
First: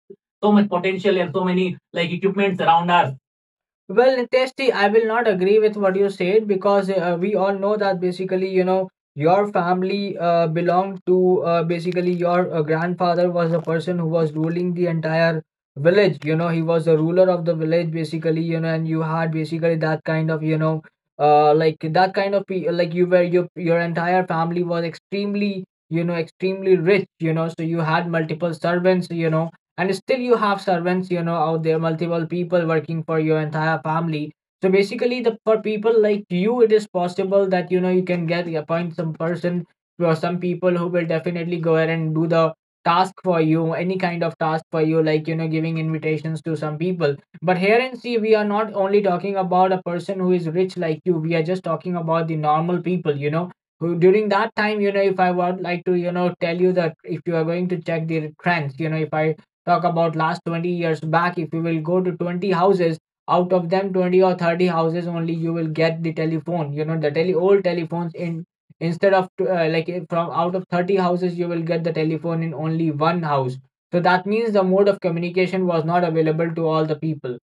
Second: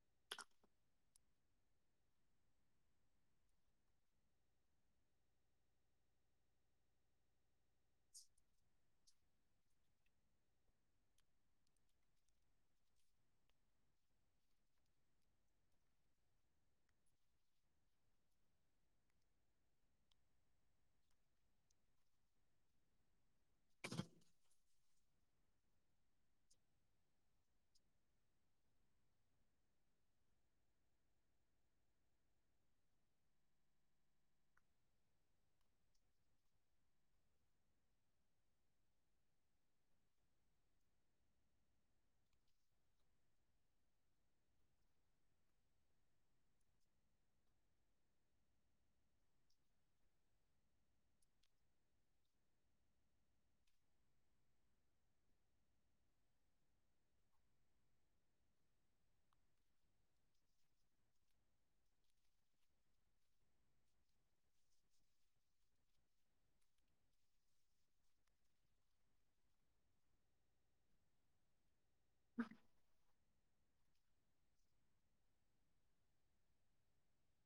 so much potential and so many, like, equipments around us? Well, Niteshti, I will not agree with what you said, because we all know that, basically, you know, your family belonged to, basically your grandfather was the person who was ruling the entire village. You know, he was the ruler of the village, basically, you know, and you had basically that kind of, you know, that kind of you were your entire family was extremely, you know, extremely rich. You know, so you had multiple servants. You know, and still you have servants, you know, out there, multiple people working for your entire family. So basically, the for people like you, it is possible that, you know, you can get appoint some person or some people who will definitely go ahead and do the task for you, any kind of task for you, like, you know, giving invitations to some people. But here and see, we are not only talking about a person who is rich like you, we are just talking about the normal people, you know, who during that time, you know, if I would like to, you know, tell you that if you are going to check the trends, you know, if I talk about last 20 years back, if you will go to 20 houses, out of them 20 or 30 houses only, you will get the telephone, you know, the tele old telephones, in instead of from out of 30 houses you will get the telephone in only one house. So that means the mode of communication was not available to all the people,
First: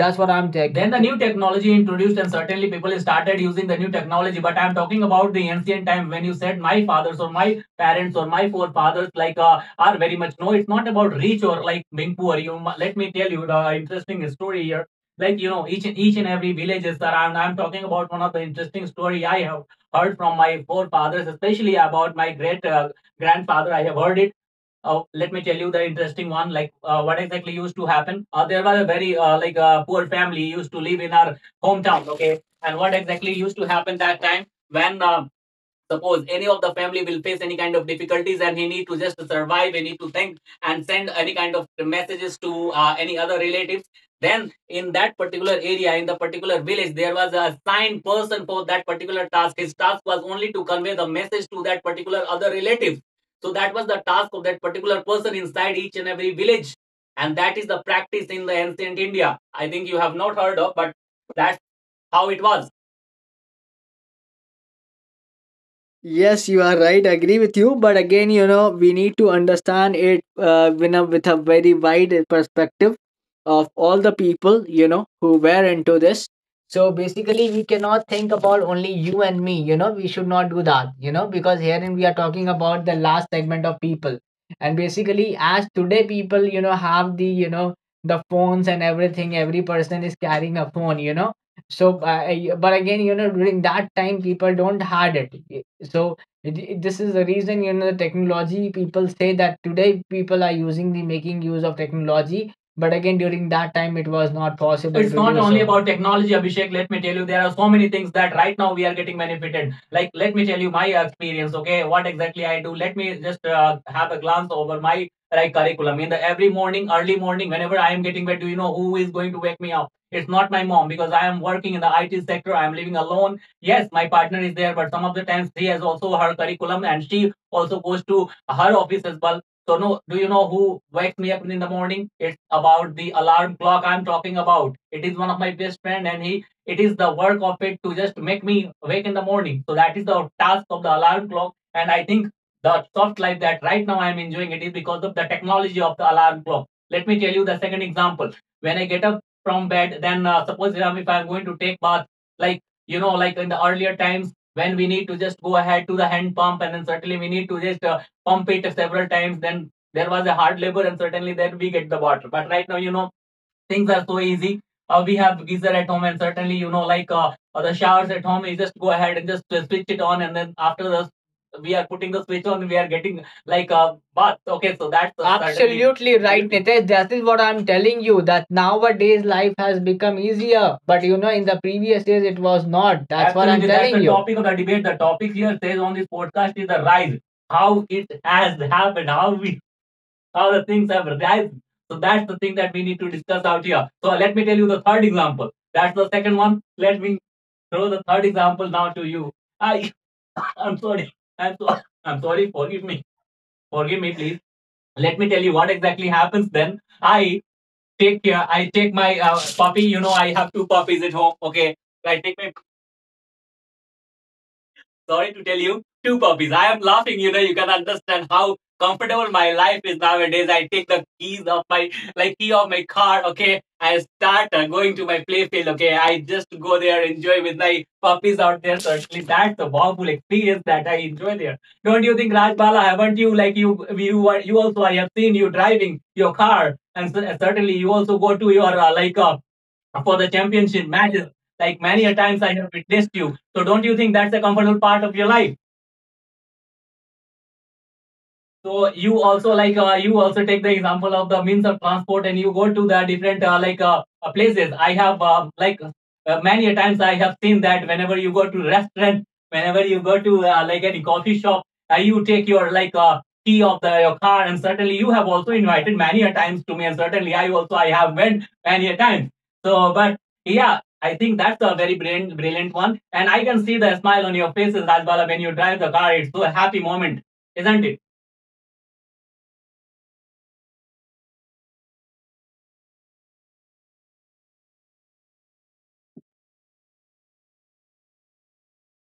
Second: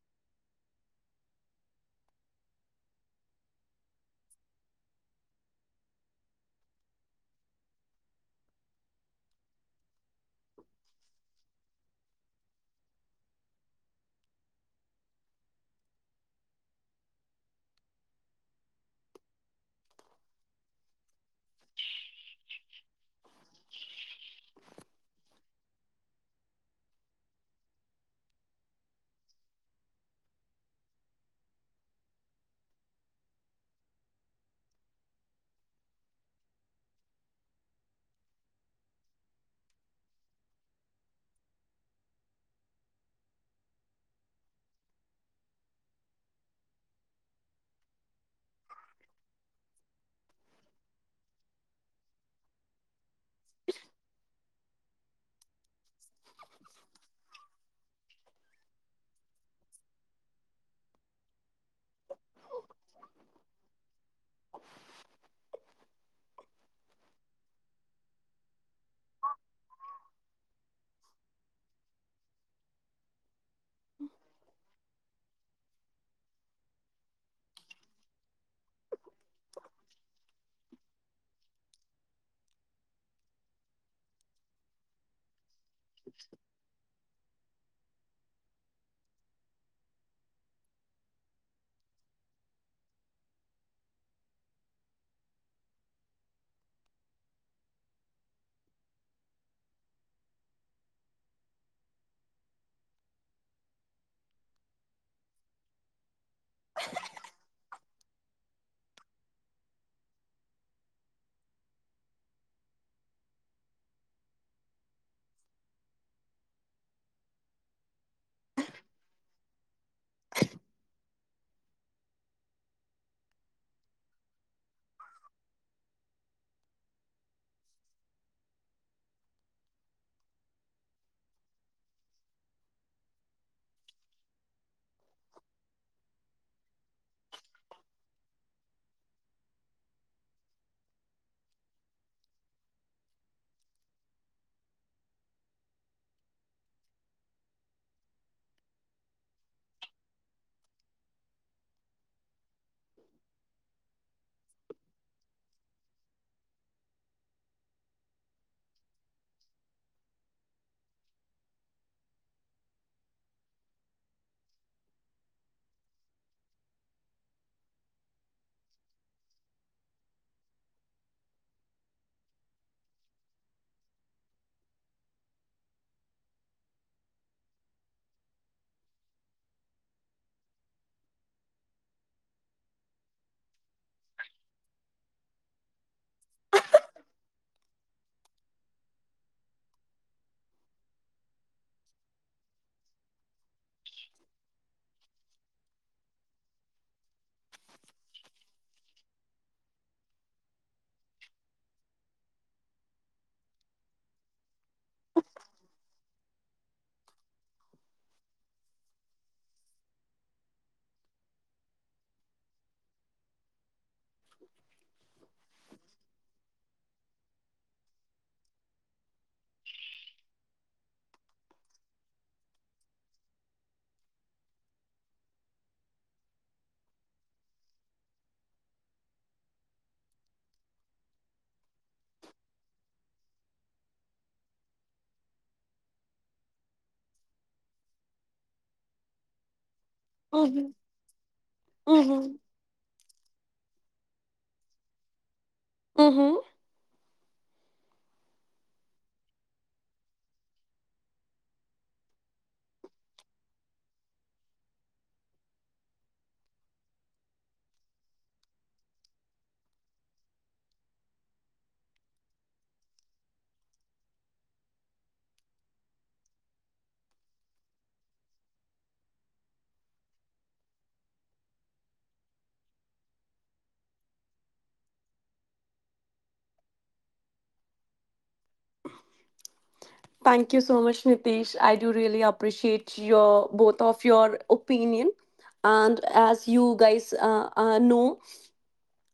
that's what I'm taking. Then the new technology introduced, and certainly people started using the new technology. But I'm talking about the ancient time when you said my fathers or my parents or my forefathers, like a are very much. No, it's not about rich or like being poor. You Let me tell you the interesting story here. Each and every villages around. I'm talking about one of the interesting story I have heard from my forefathers, especially about my great grandfather. I have heard it. Let me tell you the interesting one. What exactly used to happen? There was a very poor family used to live in our hometown, okay? And what exactly used to happen that time when suppose any of the family will face any kind of difficulties and he need to just survive, he need to think and send any kind of messages to any other relatives. Then in that particular area, in the particular village, there was a assigned person for that particular task. His task was only to convey the message to that particular other relative. So that was the task of that particular person inside each and every village. And that is the practice in the ancient India. I think you have not heard of, but that's how it was. Yes, you are right. Agree with you. But again, you know, we need to understand it with, with a very wide perspective of all the people, you know, who were into this. So basically, we cannot think about only you and me, you know, we should not do that, you know, because herein we are talking about the last segment of people. And basically, as today people, you know, have the, you know, the phones and everything, every person is carrying a phone, you know. So, but again, you know, during that time, people don't had it. So this is the reason, you know, the technology, people say that today people are using the making use of technology, but again during that time it was not possible it's to not do only. So about technology, Abhishek, let me tell you there are so many things that right now we are getting benefited. Like, let me tell you my experience, okay? What exactly I do? Let me just have a glance over my like curriculum in the every morning, early morning, whenever I am getting bed. Do you know who is going to wake me up? It's not my mom, because I am working in the IT sector. I am living alone. Yes, my partner is there, but some of the times she has also her curriculum and she also goes to her office as well. So no, do you know who wakes me up in the morning? It's about the alarm clock I'm talking about. It is one of my best friend, and he it is the work of it to just make me wake in the morning. So that is the task of the alarm clock. And I think the soft life that right now I'm enjoying, it is because of the technology of the alarm clock. Let me tell you the second example. When I get up from bed, then suppose if I'm going to take bath, like, you know, like in the earlier times when we need to just go ahead to the hand pump and then certainly we need to just pump it several times, then there was a hard labor and certainly then we get the water. But right now, you know, things are so easy. We have geyser at home, and certainly you know like the showers at home. You just go ahead and just switch it on, and then after the we are putting the switch on we are getting like but okay, so that's a absolutely certain, right, Nitesh? That is what I'm telling you. That nowadays life has become easier, but you know, in the previous days it was not. That's absolutely what I'm. Absolutely, that's telling the you. The topic of the debate. The topic here says on this podcast is the rise, how it has happened, how we, how the things have risen. So that's the thing that we need to discuss out here. So let me tell you the third example. That's the second one. Let me throw the third example now to you. I, (laughs) I'm sorry. I'm sorry. I'm sorry. Forgive me. Forgive me, please. Let me tell you what exactly happens. Then I take care. I take my puppy. You know, I have two puppies at home, okay? I take my, sorry to tell you, two puppies. I am laughing, you know, you can understand how comfortable my life is nowadays. I take the keys of my, like, key of my car, okay? I start going to my playfield, okay? I just go there, enjoy with my puppies out there. Certainly, that's a wonderful experience that I enjoy there. Don't you think, Rajbala, haven't you, like, are, you also, I have seen you driving your car, and certainly you also go to your, for the Mm-hmm. championship matches. Like many a Mm-hmm. times I have witnessed you. So don't you think that's a comfortable part of your life? Mm-hmm. So you also like you also take the example of the means of transport and you go to the different places. I have many a times I have seen that whenever you go to restaurant, whenever you go to like any coffee shop, you take your like key of the your car, and certainly you have also invited many a times to me, and certainly I have went many a times. So but yeah. I think that's a very brilliant, brilliant one, and I can see the smile on your faces as well when you drive the car. It's so a happy moment, isn't it? Thank you so much, Nitish. I do really appreciate your both of your opinion. And as you guys know,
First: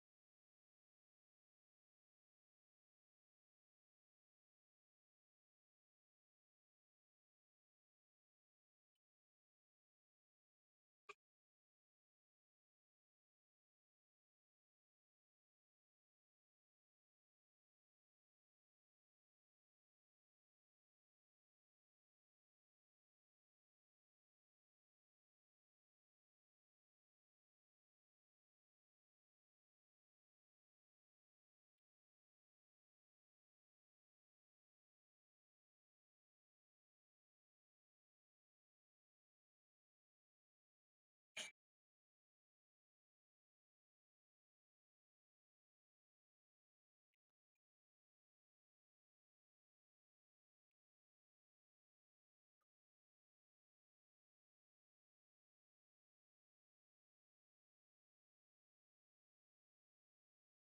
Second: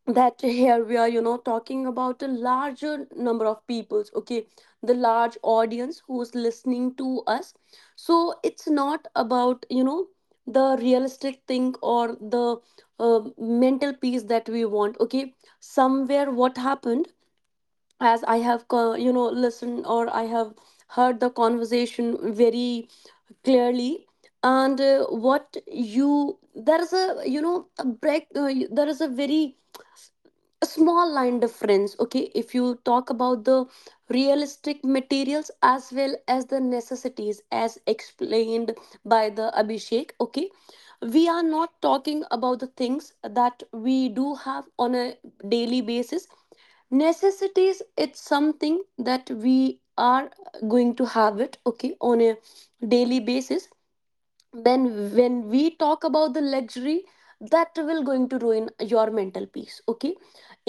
that here we are, you know, talking about a larger number of peoples. Okay, the large audience who's listening to us. So it's not about, you know, the realistic thing or the mental peace that we want. Okay, somewhere what happened, as I have you know, listened, or I have heard the conversation very clearly. And what you, there is a, you know, a break, there is a very a small line difference, okay? If you talk about the realistic materials as well as the necessities, as explained by the Abhishek, okay, we are not talking about the things that we do have on a daily basis. Necessities, it's something that we are going to have it, okay, on a daily basis. Then when we talk about the luxury, that will going to ruin your mental peace, okay?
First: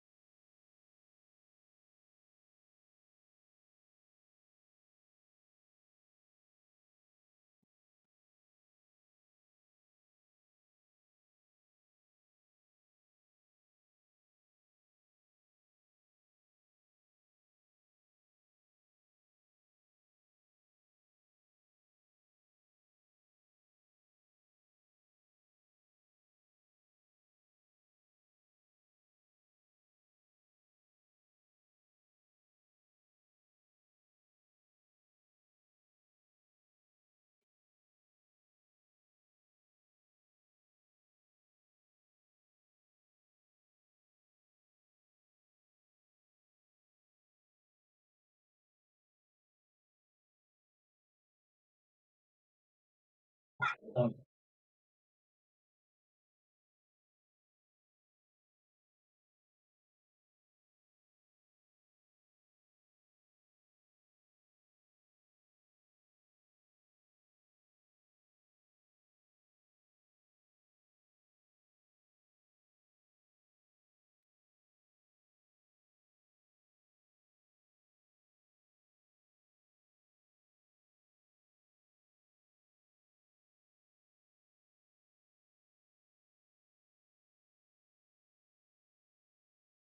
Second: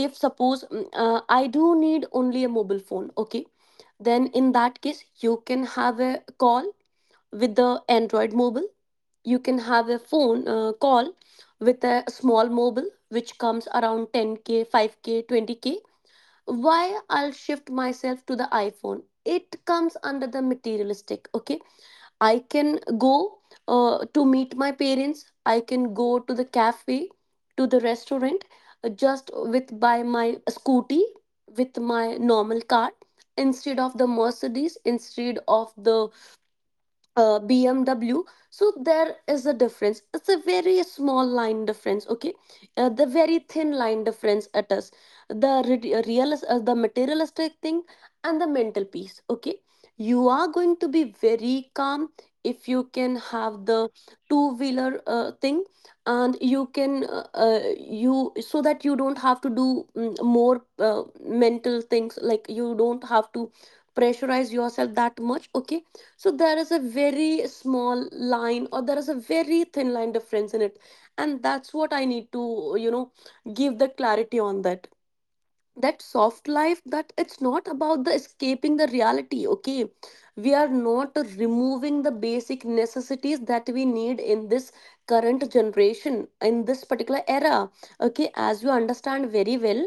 If suppose I do need only a mobile phone, okay, then in that case you can have a call with the Android mobile, you can have a phone call with a small mobile which comes around 10K, 5K, 20K. Why I'll shift myself to the iPhone? It comes under the materialistic, okay? I can go to meet my parents, I can go to the cafe, to the restaurant, just with by my scooty, with my normal car, instead of the Mercedes, instead of the BMW. So there is a difference. It's a very small line difference. Okay, the very thin line difference at us. The real, the materialistic thing and the mental peace. Okay, you are going to be very calm if you can have the two wheeler thing, and you can you, so that you don't have to do, more mental things, like you don't have to pressurize yourself that much, okay? So there is a very small line, or there is a very thin line difference in it, and that's what I need to, you know, give the clarity on that, that soft life, that it's not about the escaping the reality, okay? We are not removing the basic necessities that we need in this current generation, in this particular era, okay? As you understand very well,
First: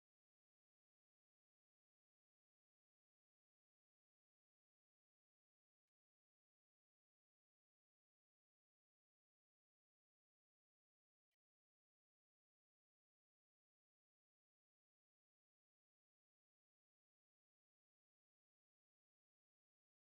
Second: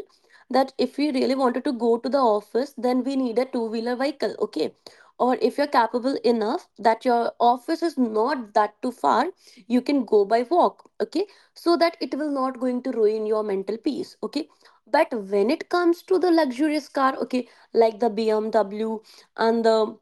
that if we really wanted to go to the office, then we need a two wheeler vehicle, okay, or if you're capable enough that your office is not that too far, you can go by walk, okay, so that it will not going to ruin your mental peace, okay? But when it comes to the luxurious car, okay, like the BMW and the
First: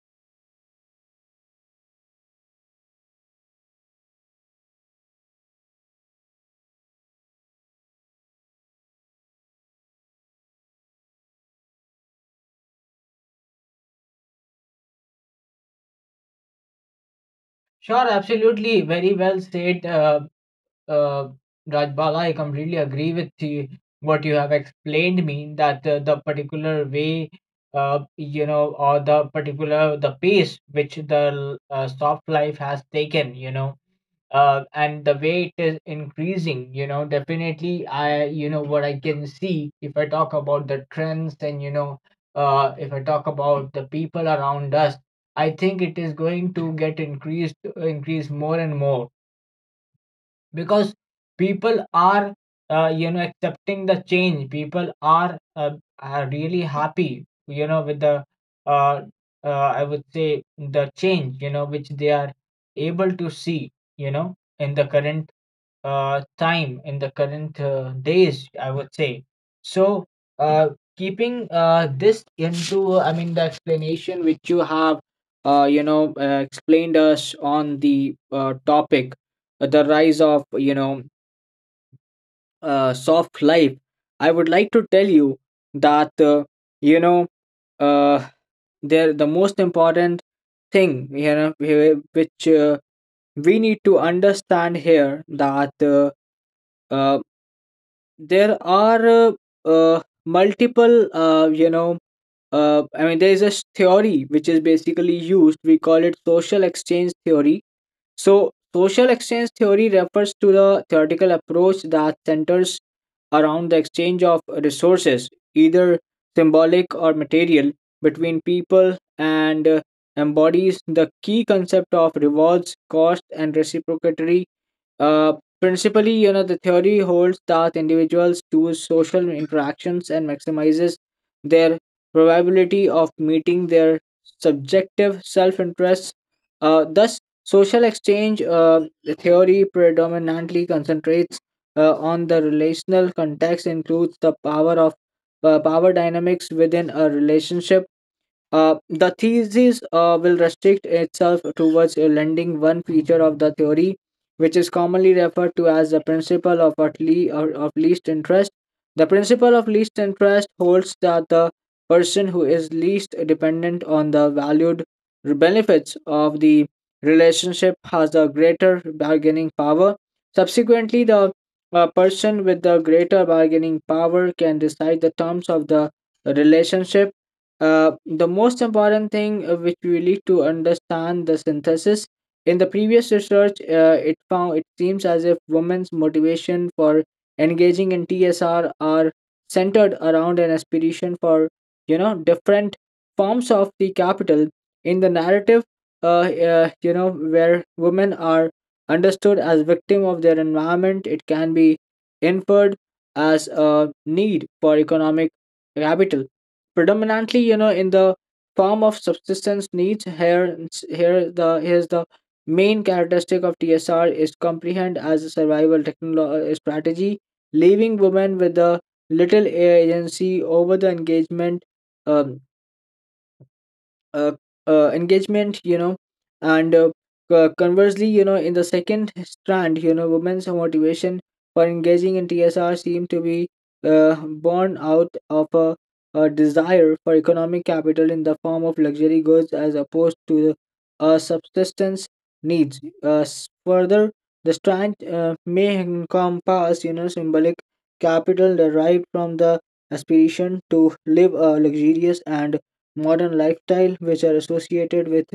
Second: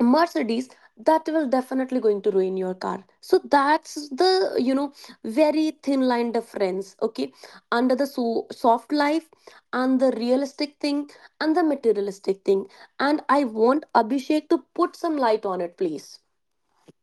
Mercedes, that will definitely going to ruin your car. So that's the, you know, very thin line difference, okay, under the so soft life and the realistic thing and the materialistic thing. And I want Abhishek to put some light on it, please. Sure, absolutely. Very well said, uh, Rajbala. I completely agree with you, what you have explained me, that the particular way, you know, or the particular the pace which the soft life has taken, you know, and the way it is increasing, you know. Definitely, I, you know, what I can see, if I talk about the trends, and you know if I talk about the people around us, I think it is going to get increase more and more, because people are you know accepting the change. People are really happy, you know, with the uh, I would say the change, you know, which they are able to see, you know, in the current time, in the current days, I would say. So uh, keeping this into, I mean, the explanation which you have you know explained us on the topic, the rise of, you know, soft life, I would like to tell you that you know uh, there, the most important thing, you know, which we need to understand here, that uh, there are multiple you know I mean, there is a theory which is basically used, we call it social exchange theory. So, social exchange theory refers to the theoretical approach that centers around the exchange of resources, either symbolic or material, between people, and embodies the key concept of rewards, cost, and reciprocity. Uh, Principally, you know, the theory holds that individuals choose social interactions and maximizes their probability of meeting their subjective self-interests, thus. Social exchange theory predominantly concentrates on the relational context, includes the power of power dynamics within a relationship. The thesis will restrict itself towards lending one feature of the theory, which is commonly referred to as the principle of, or of least interest. The principle of least interest holds that the person who is least dependent on the valued benefits of the relationship has a greater bargaining power. Subsequently, the person with the greater bargaining power can decide the terms of the relationship. Uh, the most important thing which we need to understand the synthesis in the previous research, it found it seems as if women's motivation for engaging in tsr are centered around an aspiration for different forms of the capital. In the narrative where women are understood as victim of their environment, it can be inferred as a need for economic capital, predominantly in the form of subsistence needs. Here's the main characteristic of tsr, is comprehend as a survival technology strategy leaving women with a little agency over the engagement. um, uh, Engagement, and conversely, in the second strand, women's motivation for engaging in tsr seem to be born out of a desire for economic capital in the form of luxury goods, as opposed to the subsistence needs. Further, the strand may encompass symbolic capital derived from the aspiration to live a luxurious and modern lifestyle which are associated with